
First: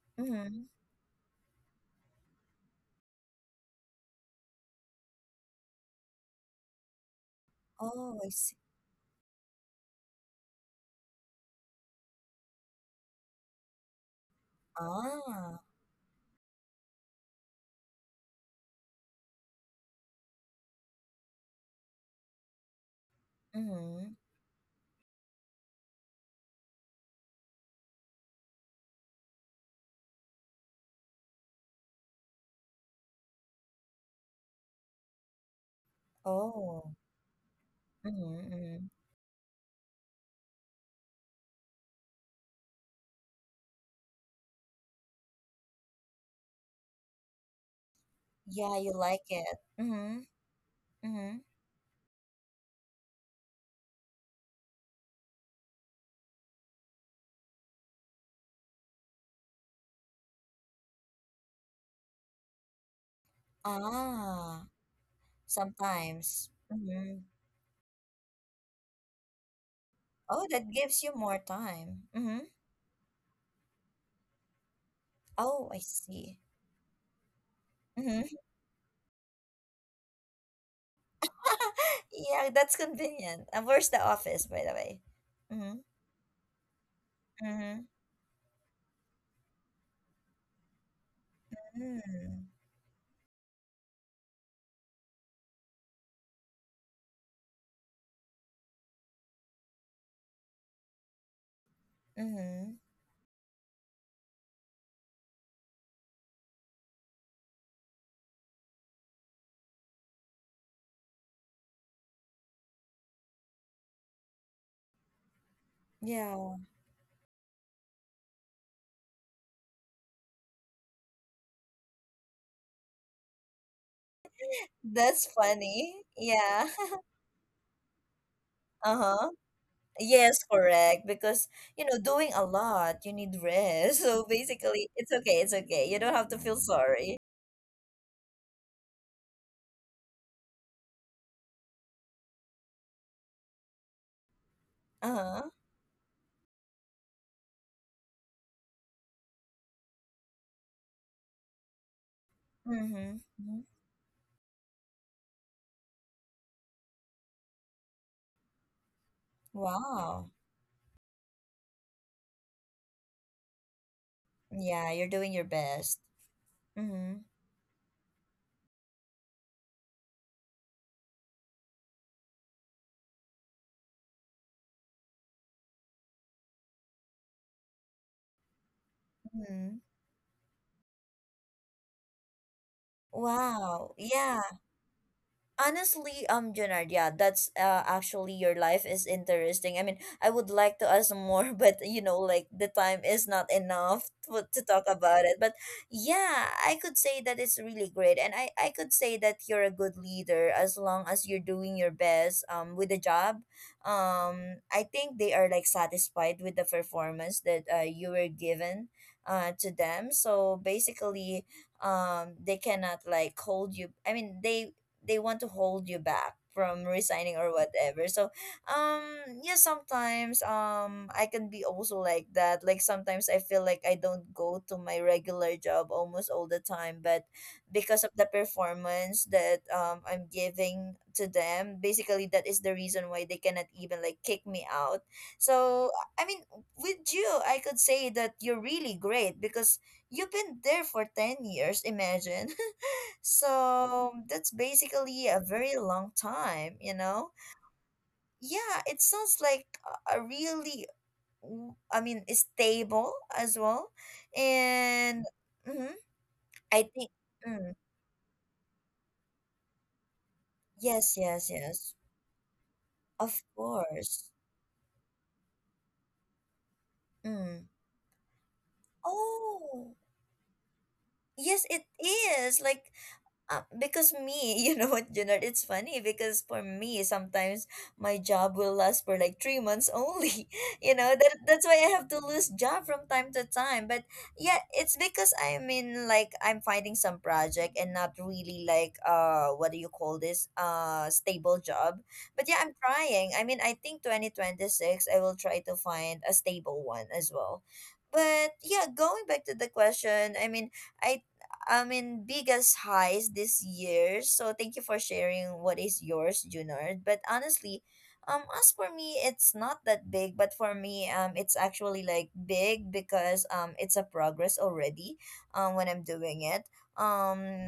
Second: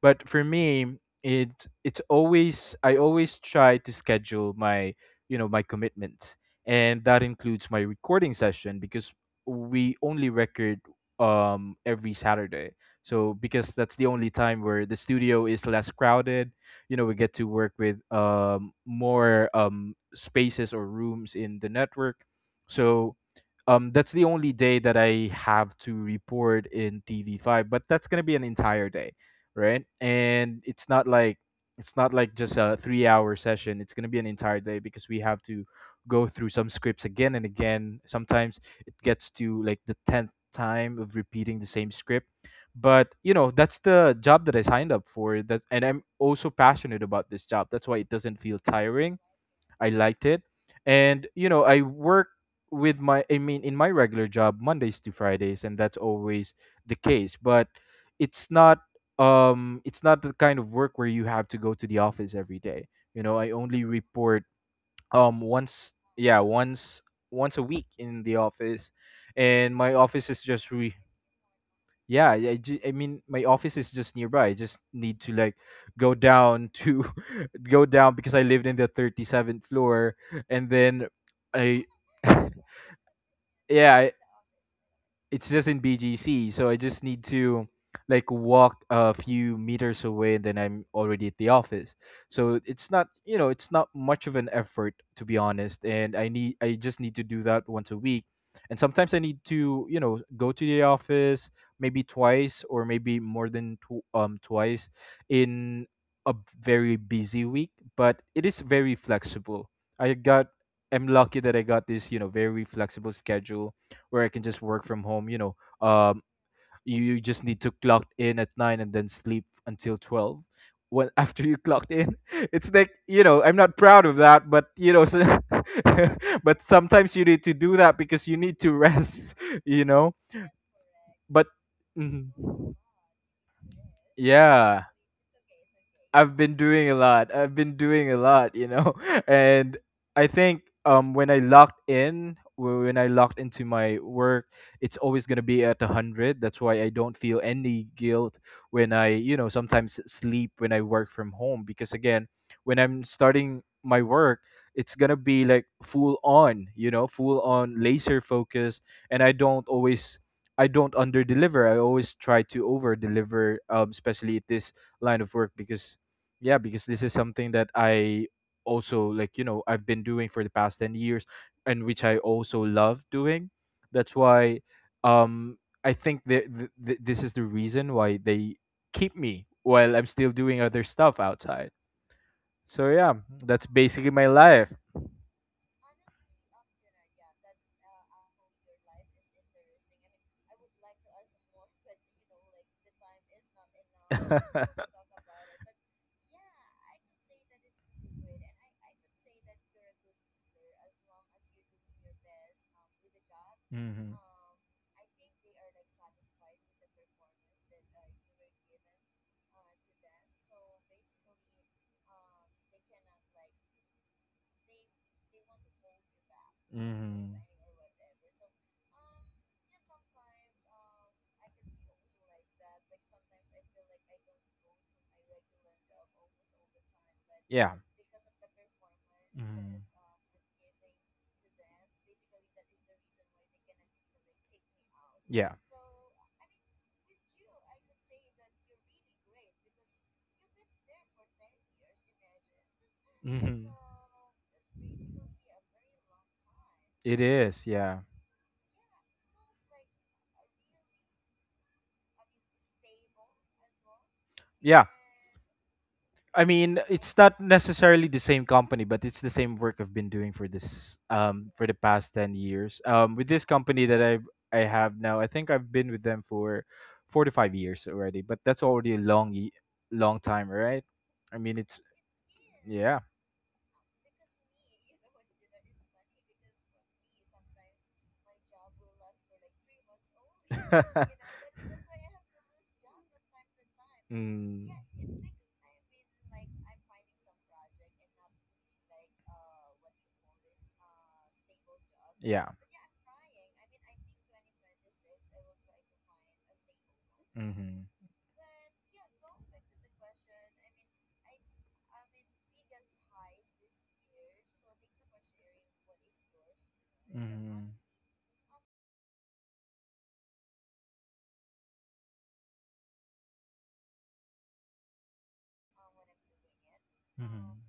[SPEAKER 2] But for
[SPEAKER 1] Mm-hmm.
[SPEAKER 2] me, it it's always I always try to schedule my my commitments, and that includes my
[SPEAKER 1] Oh, I
[SPEAKER 2] recording
[SPEAKER 1] see.
[SPEAKER 2] session because we only record every Saturday. So because that's the only time where the studio
[SPEAKER 1] Ah.
[SPEAKER 2] is less crowded, you know, we get to work with more spaces or rooms in the network. So that's
[SPEAKER 1] Mm-hmm.
[SPEAKER 2] the only day that I have to report in TV5, but that's going to be an entire day, right? And it's not like just a 3-hour session. It's going to be an entire day because we have to go through some
[SPEAKER 1] Oh.
[SPEAKER 2] scripts again and again.
[SPEAKER 1] Mm-hmm.
[SPEAKER 2] Sometimes
[SPEAKER 1] Mm-hmm.
[SPEAKER 2] it gets to like the 10th time of repeating the same script. But you know, that's the job that I signed up for. That and I'm also passionate about this job. That's why it doesn't feel
[SPEAKER 1] Yeah, you like
[SPEAKER 2] tiring.
[SPEAKER 1] it.
[SPEAKER 2] I
[SPEAKER 1] Mm-hmm.
[SPEAKER 2] liked it. And
[SPEAKER 1] Mm-hmm.
[SPEAKER 2] you know, I work with my I mean in my regular job Mondays to Fridays, and that's always the case. But it's not it's not the kind of work where you have to go to the office every day. You know, I only report
[SPEAKER 1] Ah,
[SPEAKER 2] once yeah
[SPEAKER 1] sometimes. Mm-hmm.
[SPEAKER 2] once a week in the office, and my office is
[SPEAKER 1] Oh, that
[SPEAKER 2] just re
[SPEAKER 1] gives you more time.
[SPEAKER 2] yeah
[SPEAKER 1] Mm-hmm.
[SPEAKER 2] I mean my office is just nearby. I just need to like
[SPEAKER 1] Oh, I
[SPEAKER 2] go
[SPEAKER 1] see.
[SPEAKER 2] down to go down because
[SPEAKER 1] Mm-hmm.
[SPEAKER 2] I lived in the 37th floor, and then I
[SPEAKER 1] Yeah, that's convenient. And where's the
[SPEAKER 2] yeah,
[SPEAKER 1] office, by the way?
[SPEAKER 2] it's just
[SPEAKER 1] Mm-hmm.
[SPEAKER 2] in BGC, so I just need to
[SPEAKER 1] Mm-hmm.
[SPEAKER 2] like walk a few meters away, and then I'm already at the office.
[SPEAKER 1] Mm.
[SPEAKER 2] So it's not, you know, it's not much of an effort, to be honest. And I just need to do that once a week, and sometimes I need to, you know, go to the office maybe twice
[SPEAKER 1] Mm-hmm.
[SPEAKER 2] or maybe more than two twice in a very busy week. But it is very flexible. I got, I'm lucky that I got this, you know, very flexible schedule where I can just work from home. You know, um,
[SPEAKER 1] Yeah.
[SPEAKER 2] you just need to clock in at nine and then sleep until 12. When after you clocked in, it's like you know I'm not proud of that, but you know, so
[SPEAKER 1] That's funny.
[SPEAKER 2] but
[SPEAKER 1] Yeah.
[SPEAKER 2] sometimes you need to do that because you need to
[SPEAKER 1] Uh-huh.
[SPEAKER 2] rest. You know,
[SPEAKER 1] Yes, correct.
[SPEAKER 2] but
[SPEAKER 1] Because, you know,
[SPEAKER 2] mhm.
[SPEAKER 1] doing a lot, you need rest. So
[SPEAKER 2] Yeah,
[SPEAKER 1] basically, it's okay. It's okay. You don't have
[SPEAKER 2] I've
[SPEAKER 1] to feel
[SPEAKER 2] been doing a
[SPEAKER 1] sorry.
[SPEAKER 2] lot. I've been doing a lot, you know. And I think when I locked in, when I locked into my work, it's always gonna
[SPEAKER 1] Uh-huh.
[SPEAKER 2] be at a hundred. That's why I don't feel any guilt when I, you know, sometimes sleep when I work from home because again, when I'm
[SPEAKER 1] Mm-hmm.
[SPEAKER 2] starting
[SPEAKER 1] Mm-hmm.
[SPEAKER 2] my work, it's gonna be like full on, you know, full on laser focus, and I don't always.
[SPEAKER 1] Wow.
[SPEAKER 2] I don't under deliver. I always try to over deliver, especially at this
[SPEAKER 1] Yeah, you're
[SPEAKER 2] line of
[SPEAKER 1] doing your
[SPEAKER 2] work because
[SPEAKER 1] best.
[SPEAKER 2] yeah because this is
[SPEAKER 1] Mhm,
[SPEAKER 2] something that I also like, you know, I've been doing for the past 10 years, and which I also love doing. That's why, um, I think that this is the reason why they keep me
[SPEAKER 1] mhm.
[SPEAKER 2] while I'm still doing other stuff outside. So yeah, that's
[SPEAKER 1] Wow,
[SPEAKER 2] basically my
[SPEAKER 1] yeah.
[SPEAKER 2] life.
[SPEAKER 1] Honestly, Junard, yeah, that's actually your life is interesting. I mean, I would like to ask more, but you know, like the time is not enough to talk about it. But yeah, I could say that it's really great, and I could say that you're a good leader as long as you're doing your best with the job.
[SPEAKER 2] Hmm.
[SPEAKER 1] I think they are like satisfied with the performance that you were given to them. So basically, they cannot like hold you. I mean they want to hold you back from
[SPEAKER 2] Hmm.
[SPEAKER 1] resigning or whatever. So, um, yeah, sometimes I can be also like that. Like sometimes I feel like I don't go to my regular job almost all the time, but
[SPEAKER 2] Yeah.
[SPEAKER 1] because of the performance that
[SPEAKER 2] Hmm.
[SPEAKER 1] I'm giving to them, basically that is the reason why they cannot even like kick me out.
[SPEAKER 2] Yeah.
[SPEAKER 1] So, I mean, with you, I could say that you're really great because you've been there for 10 years, imagine.
[SPEAKER 2] Hmm.
[SPEAKER 1] So that's basically a very long time, you
[SPEAKER 2] It
[SPEAKER 1] know?
[SPEAKER 2] is. Yeah.
[SPEAKER 1] Yeah, it sounds like a really, w- I mean, it's stable as well.
[SPEAKER 2] Yeah.
[SPEAKER 1] And mhm,
[SPEAKER 2] I mean,
[SPEAKER 1] I think,
[SPEAKER 2] it's not
[SPEAKER 1] mm,
[SPEAKER 2] necessarily the same company, but it's the same work I've been doing for this
[SPEAKER 1] yes, yes,
[SPEAKER 2] for the
[SPEAKER 1] yes,
[SPEAKER 2] past 10 years. Um, with
[SPEAKER 1] of
[SPEAKER 2] this company that
[SPEAKER 1] course.
[SPEAKER 2] I have now, I think I've been with them for 4 to 5
[SPEAKER 1] Mm.
[SPEAKER 2] years already, but that's already a long
[SPEAKER 1] Oh,
[SPEAKER 2] long time, right? I mean,
[SPEAKER 1] yes,
[SPEAKER 2] it's
[SPEAKER 1] it is. Like,
[SPEAKER 2] yeah.
[SPEAKER 1] uh, because me, you know what, Junard, it's funny because for me, sometimes my job will last for like 3 months only. You know, that's why I have to lose job from time to time. But yeah,
[SPEAKER 2] Mm.
[SPEAKER 1] it's because I'm in like I'm finding some project and not really like what do you call this? Uh, stable job. But
[SPEAKER 2] Yeah.
[SPEAKER 1] yeah, I'm trying. I mean, I think 2026 I will try to find a stable one as well.
[SPEAKER 2] Hmm.
[SPEAKER 1] But yeah, going back to the question, I I mean, biggest highs this year. So thank you for sharing what is yours, Junard. But
[SPEAKER 2] Hmm.
[SPEAKER 1] honestly, as for me, it's not that big. But for me, it's actually like big because it's a progress already. When I'm doing it, um,
[SPEAKER 2] Hmm.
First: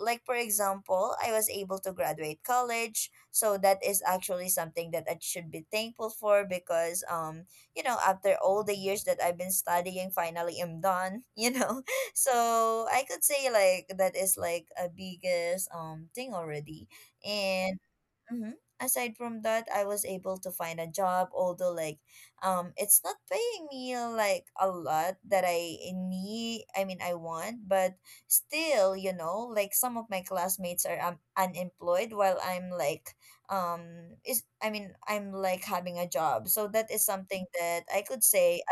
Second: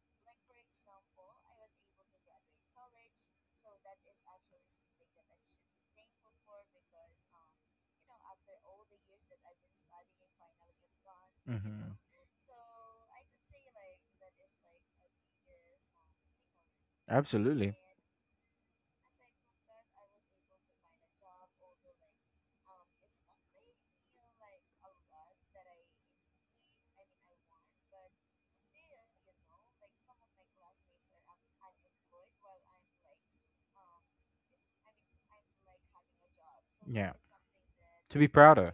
[SPEAKER 1] like for example, I was able to graduate college, so that is actually something that I should be thankful for because you know, after all the years that I've been studying, finally I'm done. You know,
[SPEAKER 2] Hmm.
[SPEAKER 1] so I could say like that is like a biggest thing already.
[SPEAKER 2] Absolutely.
[SPEAKER 1] And mhm, aside from that, I was able to find a job, although like it's not paying me like a lot that I need. I mean I want, but still, you know, like some of my classmates are unemployed while I'm like is I mean I'm like having a job. So that is
[SPEAKER 2] Yeah.
[SPEAKER 1] something that I
[SPEAKER 2] To
[SPEAKER 1] could
[SPEAKER 2] be proud
[SPEAKER 1] say
[SPEAKER 2] of.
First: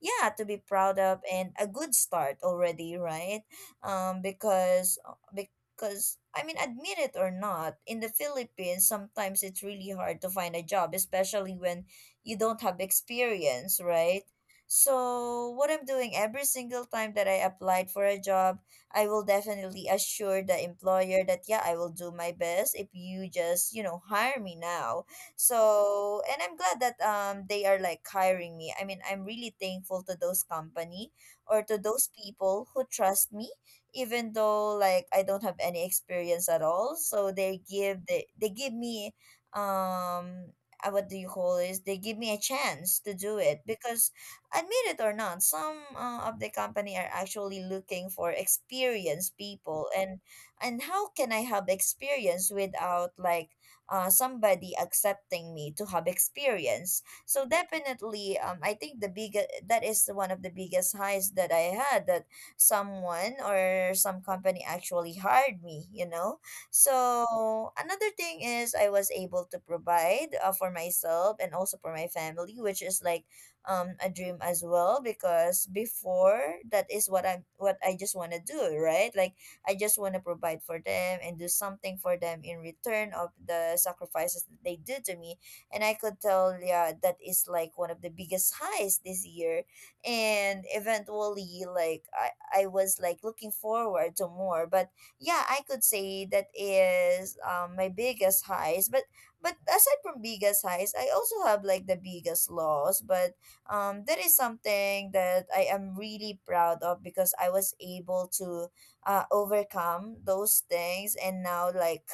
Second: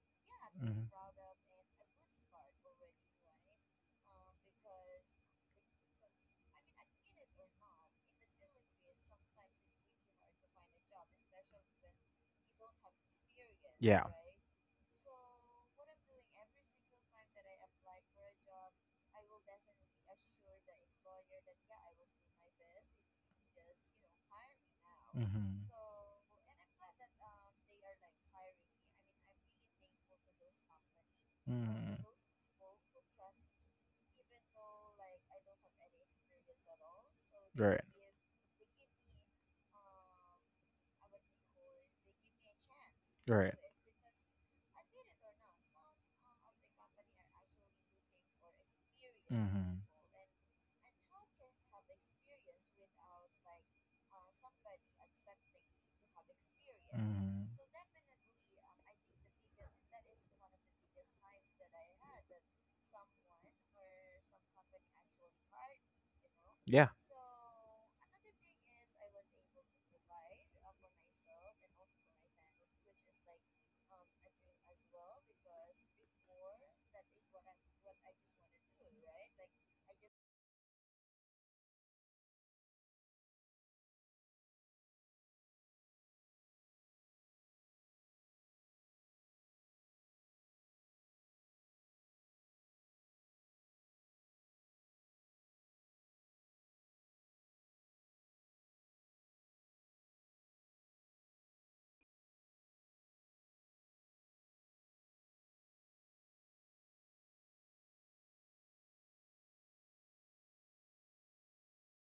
[SPEAKER 1] yeah to be
[SPEAKER 2] Hmm.
[SPEAKER 1] proud of, and a good start already, right? Because because I mean admit it or not, in the Philippines sometimes it's really hard to find a job, especially when you don't have experience,
[SPEAKER 2] Yeah.
[SPEAKER 1] right? So what I'm doing every single time that I applied for a job, I will definitely assure the employer that yeah I will do my best if you just you know hire me now.
[SPEAKER 2] Mm-hmm.
[SPEAKER 1] So, and I'm glad that they are like hiring me. I mean, I'm really thankful to those company or to those people who trust me even though like I don't have any experience at all. So they
[SPEAKER 2] They
[SPEAKER 1] give they give me um what do you call this? They give me a chance to do it because admit it or not, some of the company are actually looking for experienced people, and how can I have experience without like somebody accepting me to have experience. So
[SPEAKER 2] mm.
[SPEAKER 1] definitely, I think the big that is one of the biggest highs that I had, that someone or some company actually hired me. You know,
[SPEAKER 2] Yeah.
[SPEAKER 1] so another thing is I was able to provide for myself and also for my family, which is like a dream as well, because before that is what I just want to do, right? Like I just want to provide for them and do something for them in return of the sacrifices that they do to me. And I could tell, yeah, that is like one of the biggest highs this year. And eventually, like, I was like looking forward to more. But yeah, I could say that is my biggest highs. But aside from biggest highs, I also have like the biggest loss. But that is something that I am really proud of because I was able to overcome those things, and now like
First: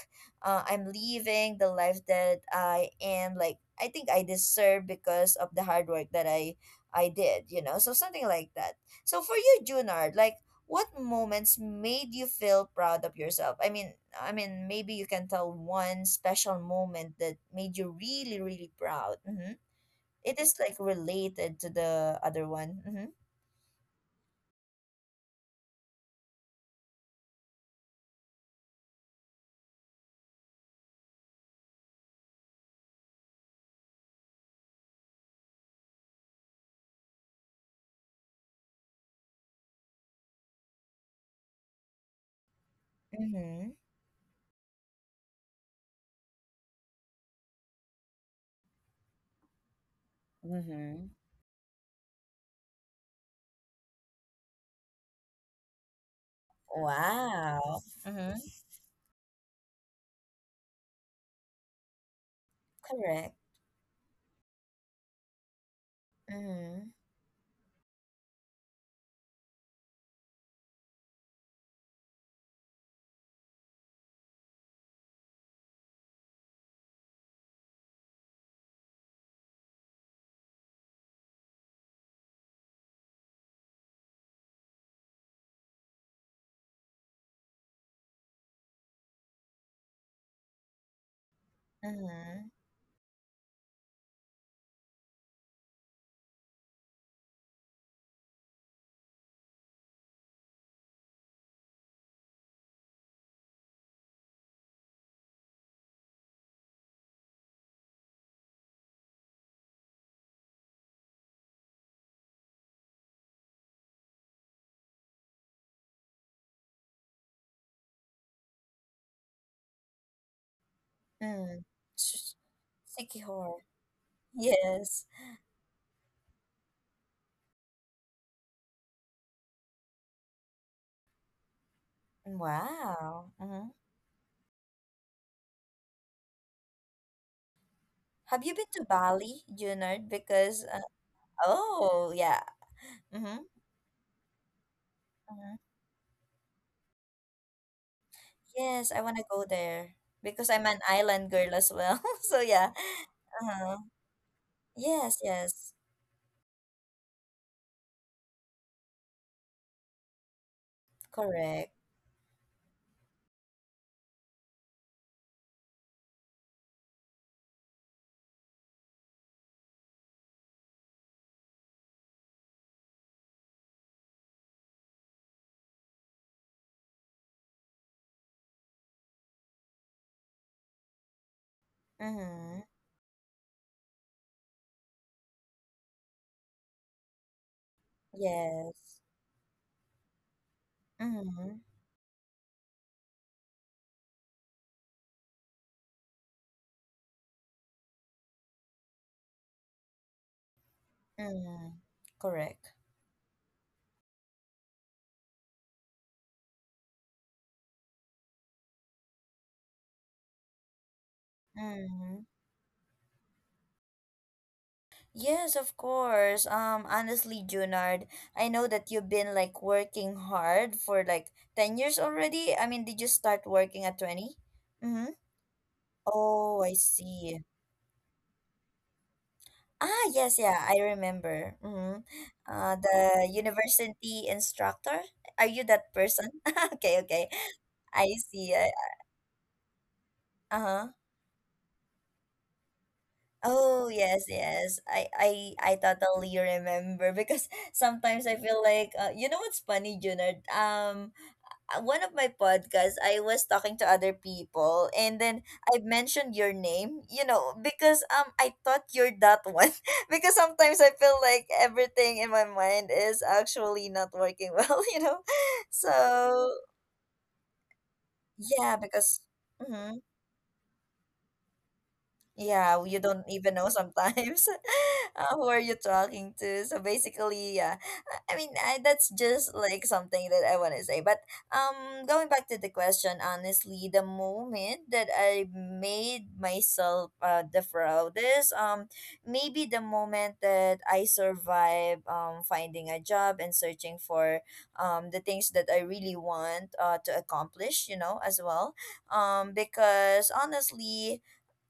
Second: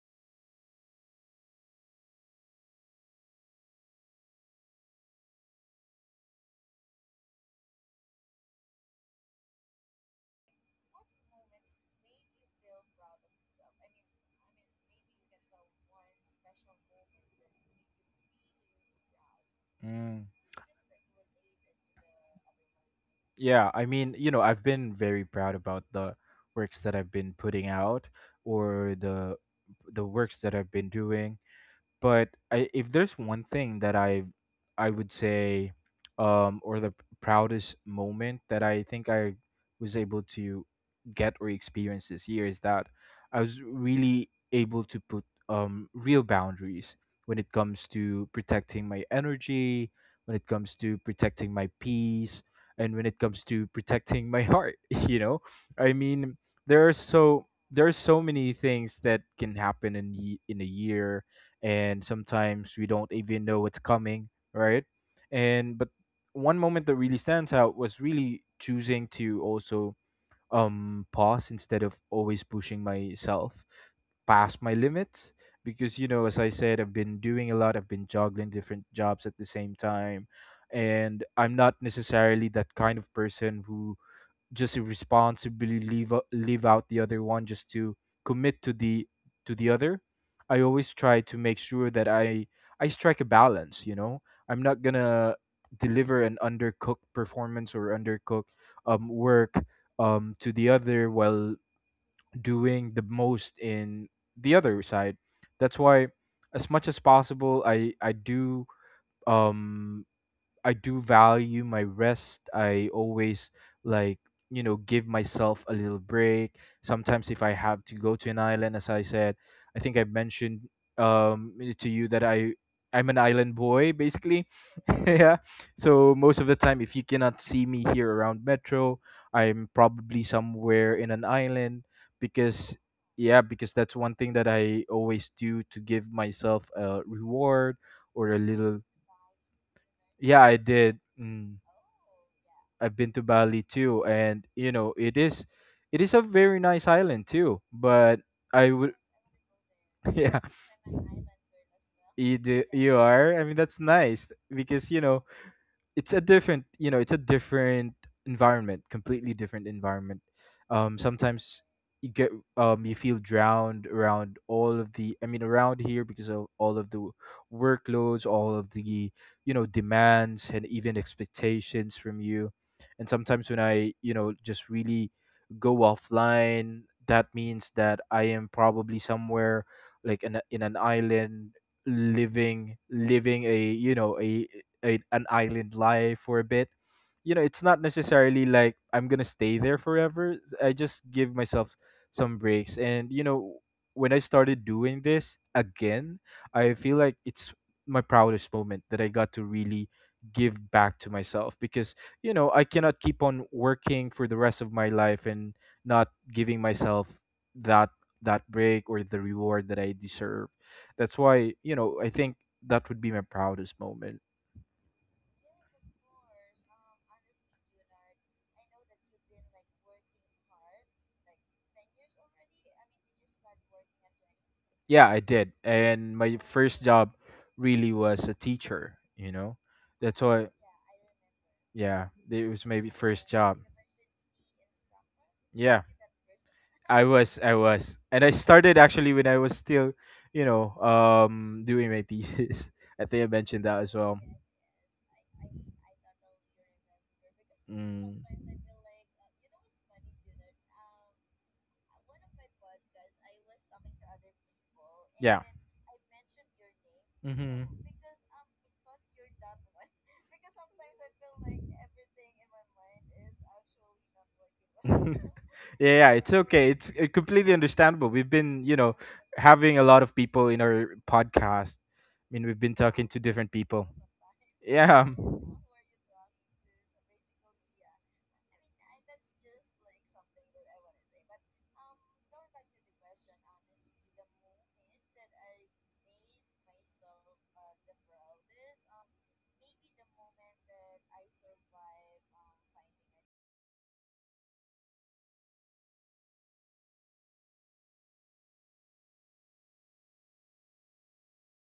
[SPEAKER 1] I'm living the life that I am like I think I deserve because of the hard work that I did, you know? So something like that. So for you, Junard, like what moments made you feel proud of yourself? I mean maybe you can tell one special moment that made you really really proud. Mm-hmm.
[SPEAKER 2] Mm.
[SPEAKER 1] It is like related to the other one. Mm-hmm.
[SPEAKER 2] Yeah. I mean, you know, I've been very proud about the works that I've been putting out, or the works that I've been doing. But if there's one thing that I would say, um, or the proudest moment that I think I was able to get or experience this year is that I was
[SPEAKER 1] Mm-hmm.
[SPEAKER 2] really able to put real boundaries when it comes to protecting my energy, when it comes to
[SPEAKER 1] Mm-hmm.
[SPEAKER 2] protecting my peace, and when it comes to protecting my heart, you know? I mean,
[SPEAKER 1] Wow.
[SPEAKER 2] there are so many things that can happen in in a year, and sometimes we don't
[SPEAKER 1] Correct.
[SPEAKER 2] even know what's coming, right? And but one moment
[SPEAKER 1] Mhm.
[SPEAKER 2] that really stands out was really choosing to also pause instead of always pushing myself past my limits, because you know as I said, I've been doing a lot, I've been juggling different jobs at the same time, and I'm not necessarily that kind of person who just irresponsibly leave out the other one just to commit to the other. I always try to make sure that
[SPEAKER 1] Mhm.
[SPEAKER 2] I strike a balance. You know, I'm not gonna deliver an undercooked performance or undercooked work to the other while doing the most in the other side. That's why, as much as possible, um I do value my rest. I always like you know give myself a little break. Sometimes if I have to go to an island, as I said, I think I mentioned
[SPEAKER 1] Mm.
[SPEAKER 2] to you that
[SPEAKER 1] Sh-
[SPEAKER 2] I'm an island
[SPEAKER 1] Sikihor.
[SPEAKER 2] boy basically.
[SPEAKER 1] Yes.
[SPEAKER 2] Yeah. So most of the time, if you cannot see me here around Metro, I'm probably somewhere in an island because
[SPEAKER 1] Wow.
[SPEAKER 2] yeah
[SPEAKER 1] Mhm.
[SPEAKER 2] because that's one thing that I always do to give myself a reward or a
[SPEAKER 1] Have you been to
[SPEAKER 2] little
[SPEAKER 1] Bali, Junard?
[SPEAKER 2] yeah, I
[SPEAKER 1] Because
[SPEAKER 2] did. Mm,
[SPEAKER 1] oh yeah.
[SPEAKER 2] I've been to
[SPEAKER 1] Mhm.
[SPEAKER 2] Bali too, and you know,
[SPEAKER 1] Mhm.
[SPEAKER 2] it is a very nice island too. But I
[SPEAKER 1] Yes,
[SPEAKER 2] would,
[SPEAKER 1] I want to go there
[SPEAKER 2] yeah,
[SPEAKER 1] because I'm an island girl as well. So
[SPEAKER 2] you do,
[SPEAKER 1] yeah.
[SPEAKER 2] you are. I mean,
[SPEAKER 1] Uh-huh.
[SPEAKER 2] that's nice because you
[SPEAKER 1] Yes.
[SPEAKER 2] know
[SPEAKER 1] Yes.
[SPEAKER 2] it's a different environment, completely different environment. Sometimes
[SPEAKER 1] Correct.
[SPEAKER 2] you get, you feel drowned around all of the. I mean, around here because of all of the workloads, all of the, you know, demands and even expectations from you. And sometimes when I, you know, just really go offline, that means that I am probably somewhere like in an island
[SPEAKER 1] Mhm.
[SPEAKER 2] living a you know a an island life for a bit. You know it's not necessarily like
[SPEAKER 1] Yes.
[SPEAKER 2] I'm gonna stay there forever. I just give
[SPEAKER 1] Mhm.
[SPEAKER 2] myself some breaks, and you know when I started doing this again, I feel like it's my proudest moment that I got to really give back to myself
[SPEAKER 1] Mm.
[SPEAKER 2] because you know I
[SPEAKER 1] Correct.
[SPEAKER 2] cannot keep on working for the rest of my life and not giving myself that that break or the reward that I deserve. That's why, you know, I
[SPEAKER 1] Mhm.
[SPEAKER 2] think that would be my proudest moment.
[SPEAKER 1] Yes, of course. Honestly, Junard, I know that you've been like working hard for like 10 years already. I mean, did you start working at 20? Mm-hmm.
[SPEAKER 2] Yeah, I did. And my
[SPEAKER 1] Oh, I
[SPEAKER 2] first job
[SPEAKER 1] see.
[SPEAKER 2] really was a teacher, you know.
[SPEAKER 1] Ah,
[SPEAKER 2] That's
[SPEAKER 1] yes,
[SPEAKER 2] why
[SPEAKER 1] yeah, I remember. Mm-hmm.
[SPEAKER 2] yeah, it was my
[SPEAKER 1] The
[SPEAKER 2] first job.
[SPEAKER 1] university instructor. Are you
[SPEAKER 2] Yeah.
[SPEAKER 1] that person? Okay, okay.
[SPEAKER 2] I was,
[SPEAKER 1] I
[SPEAKER 2] and I
[SPEAKER 1] see. I-
[SPEAKER 2] started actually when I was still, you know,
[SPEAKER 1] Uh-huh.
[SPEAKER 2] doing my thesis. I think I mentioned that
[SPEAKER 1] Oh,
[SPEAKER 2] as well.
[SPEAKER 1] yes, yes. I totally remember because
[SPEAKER 2] Mm.
[SPEAKER 1] sometimes I feel like you know what's funny, Junard? One of my podcasts, I was talking to other people, and then I mentioned your name, you know, because I thought you're that one. Because sometimes I feel like everything in my mind is actually not working well,
[SPEAKER 2] Yeah,
[SPEAKER 1] you
[SPEAKER 2] well.
[SPEAKER 1] know.
[SPEAKER 2] yeah, it's yeah.
[SPEAKER 1] So
[SPEAKER 2] Okay. It's completely understandable. We've been,
[SPEAKER 1] yeah,
[SPEAKER 2] you
[SPEAKER 1] because.
[SPEAKER 2] having a
[SPEAKER 1] Mhm.
[SPEAKER 2] lot of people in our podcast. I mean, we've been
[SPEAKER 1] Yeah, well, you don't
[SPEAKER 2] different
[SPEAKER 1] even know
[SPEAKER 2] people.
[SPEAKER 1] sometimes who are you talking to. So basically, yeah, that's just like something that I want to say. But going back to the question, honestly, the moment that I made myself the proudest, maybe the moment that I survived finding a job and searching for the things that I really want to accomplish, you know, as well, because honestly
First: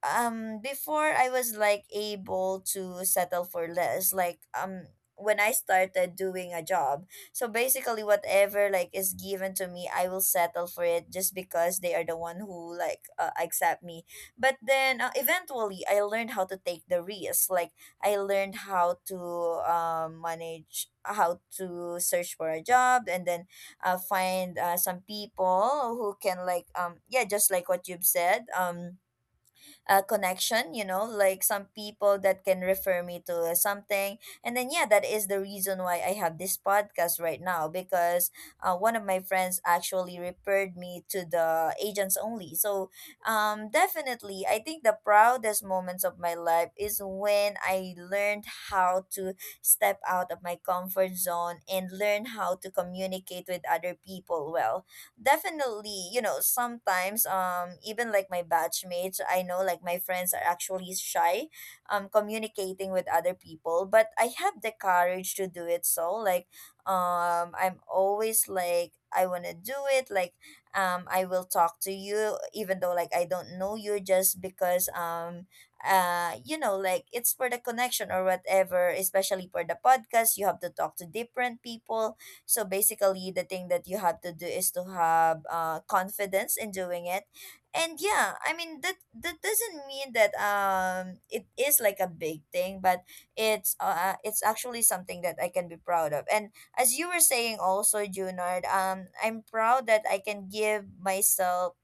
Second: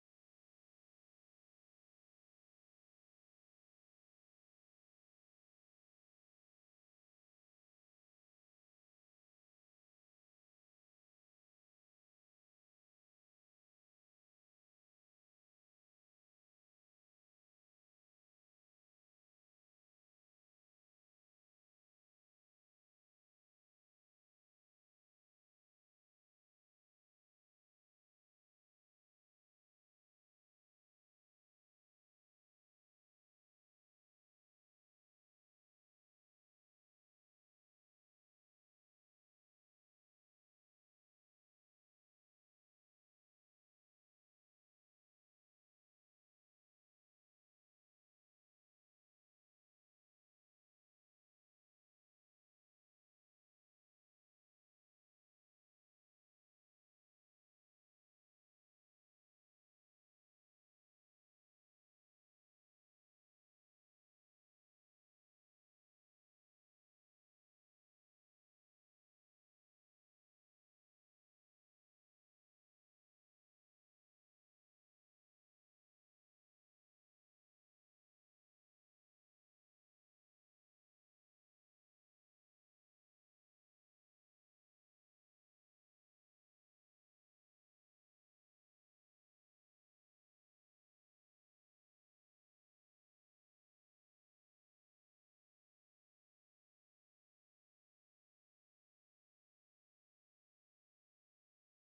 [SPEAKER 1] before I was like able to settle for less, like when I started doing a job, so basically whatever like is given to me I will settle for it just because they are the one who like accept me. But then eventually I learned how to take the risk. Like I learned how to manage how to search for a job, and then find some people who can like yeah just like what you've said connection, you know, like some people that can refer me to something. And then yeah that is the reason why I have this podcast right now, because one of my friends actually referred me to the agents only. So definitely I think the proudest moments of my life is when I learned how to step out of my comfort zone and learn how to communicate with other people well. Definitely, you know, sometimes even like my batchmates, I know like my friends are actually shy communicating with other people, but I have the courage to do it. So like I'm always like I want to do it, like I will talk to you even though like I don't know you, just because you know, like it's for the connection or whatever, especially for the podcast you have to talk to different people. So basically, the thing that you have to do is to have confidence in doing it. And yeah, I mean that doesn't mean that it is like a big thing, but it's actually something that I can be proud of. And as you were saying also, Junard, I'm proud that I can give myself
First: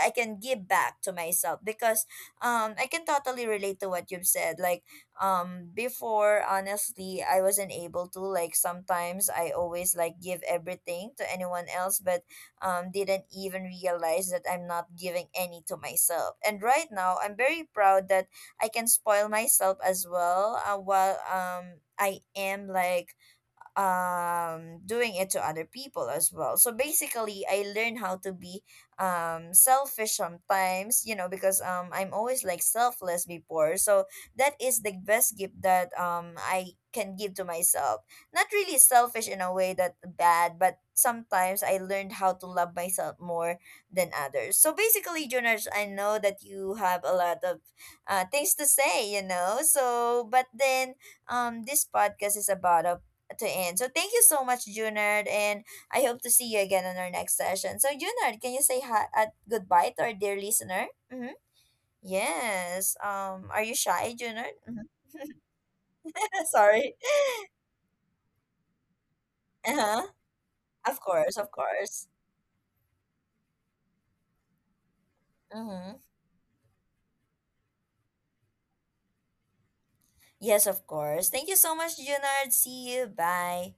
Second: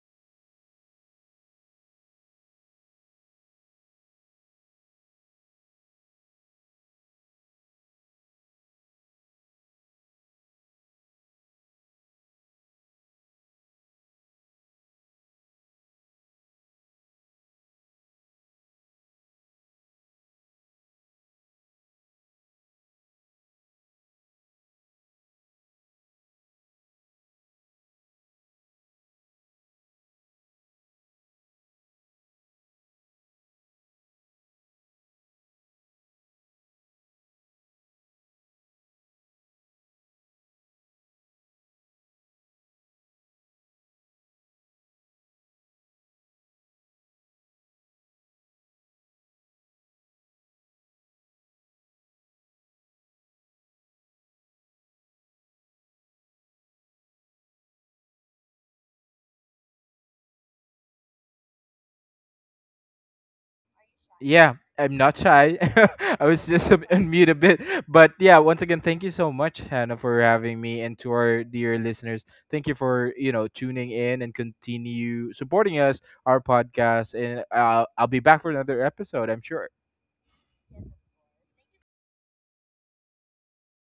[SPEAKER 1] I can give back to myself because I can totally relate to what you've said. Like before, honestly, I wasn't able to, like sometimes I always like give everything to anyone else, but didn't even realize that I'm not giving any to myself. And right now I'm very proud that I can spoil myself as well while I am like doing it to other people as well. So basically I learn how to be selfish sometimes, you know, because I'm always like selfless before. So that is the best gift that I can give to myself. Not really selfish in a way that bad, but sometimes I learned how to love myself more than others. So basically, Jonas, I know that you have a lot of things to say, you know, so. But then this podcast is about a to end. So thank you so much, Junard, and I hope to see you again on our next session. So Junard, can you say hi goodbye to our dear listener? Mm-hmm. Yes. Are you shy,
[SPEAKER 2] Yeah,
[SPEAKER 1] Junard? Mhm.
[SPEAKER 2] I'm not shy. I was just
[SPEAKER 1] Sorry.
[SPEAKER 2] on mute a bit. But yeah, once again, thank you so much, Hannah,
[SPEAKER 1] Uh-huh.
[SPEAKER 2] for having me and
[SPEAKER 1] Of
[SPEAKER 2] to
[SPEAKER 1] course,
[SPEAKER 2] our
[SPEAKER 1] of
[SPEAKER 2] dear
[SPEAKER 1] course.
[SPEAKER 2] listeners. Thank you for, you know, tuning in and continue supporting
[SPEAKER 1] Mm-hmm.
[SPEAKER 2] us, our podcast. And I'll be back for another episode, I'm sure.
[SPEAKER 1] Yes, of course. Thank you so much, Junard. See you. Bye.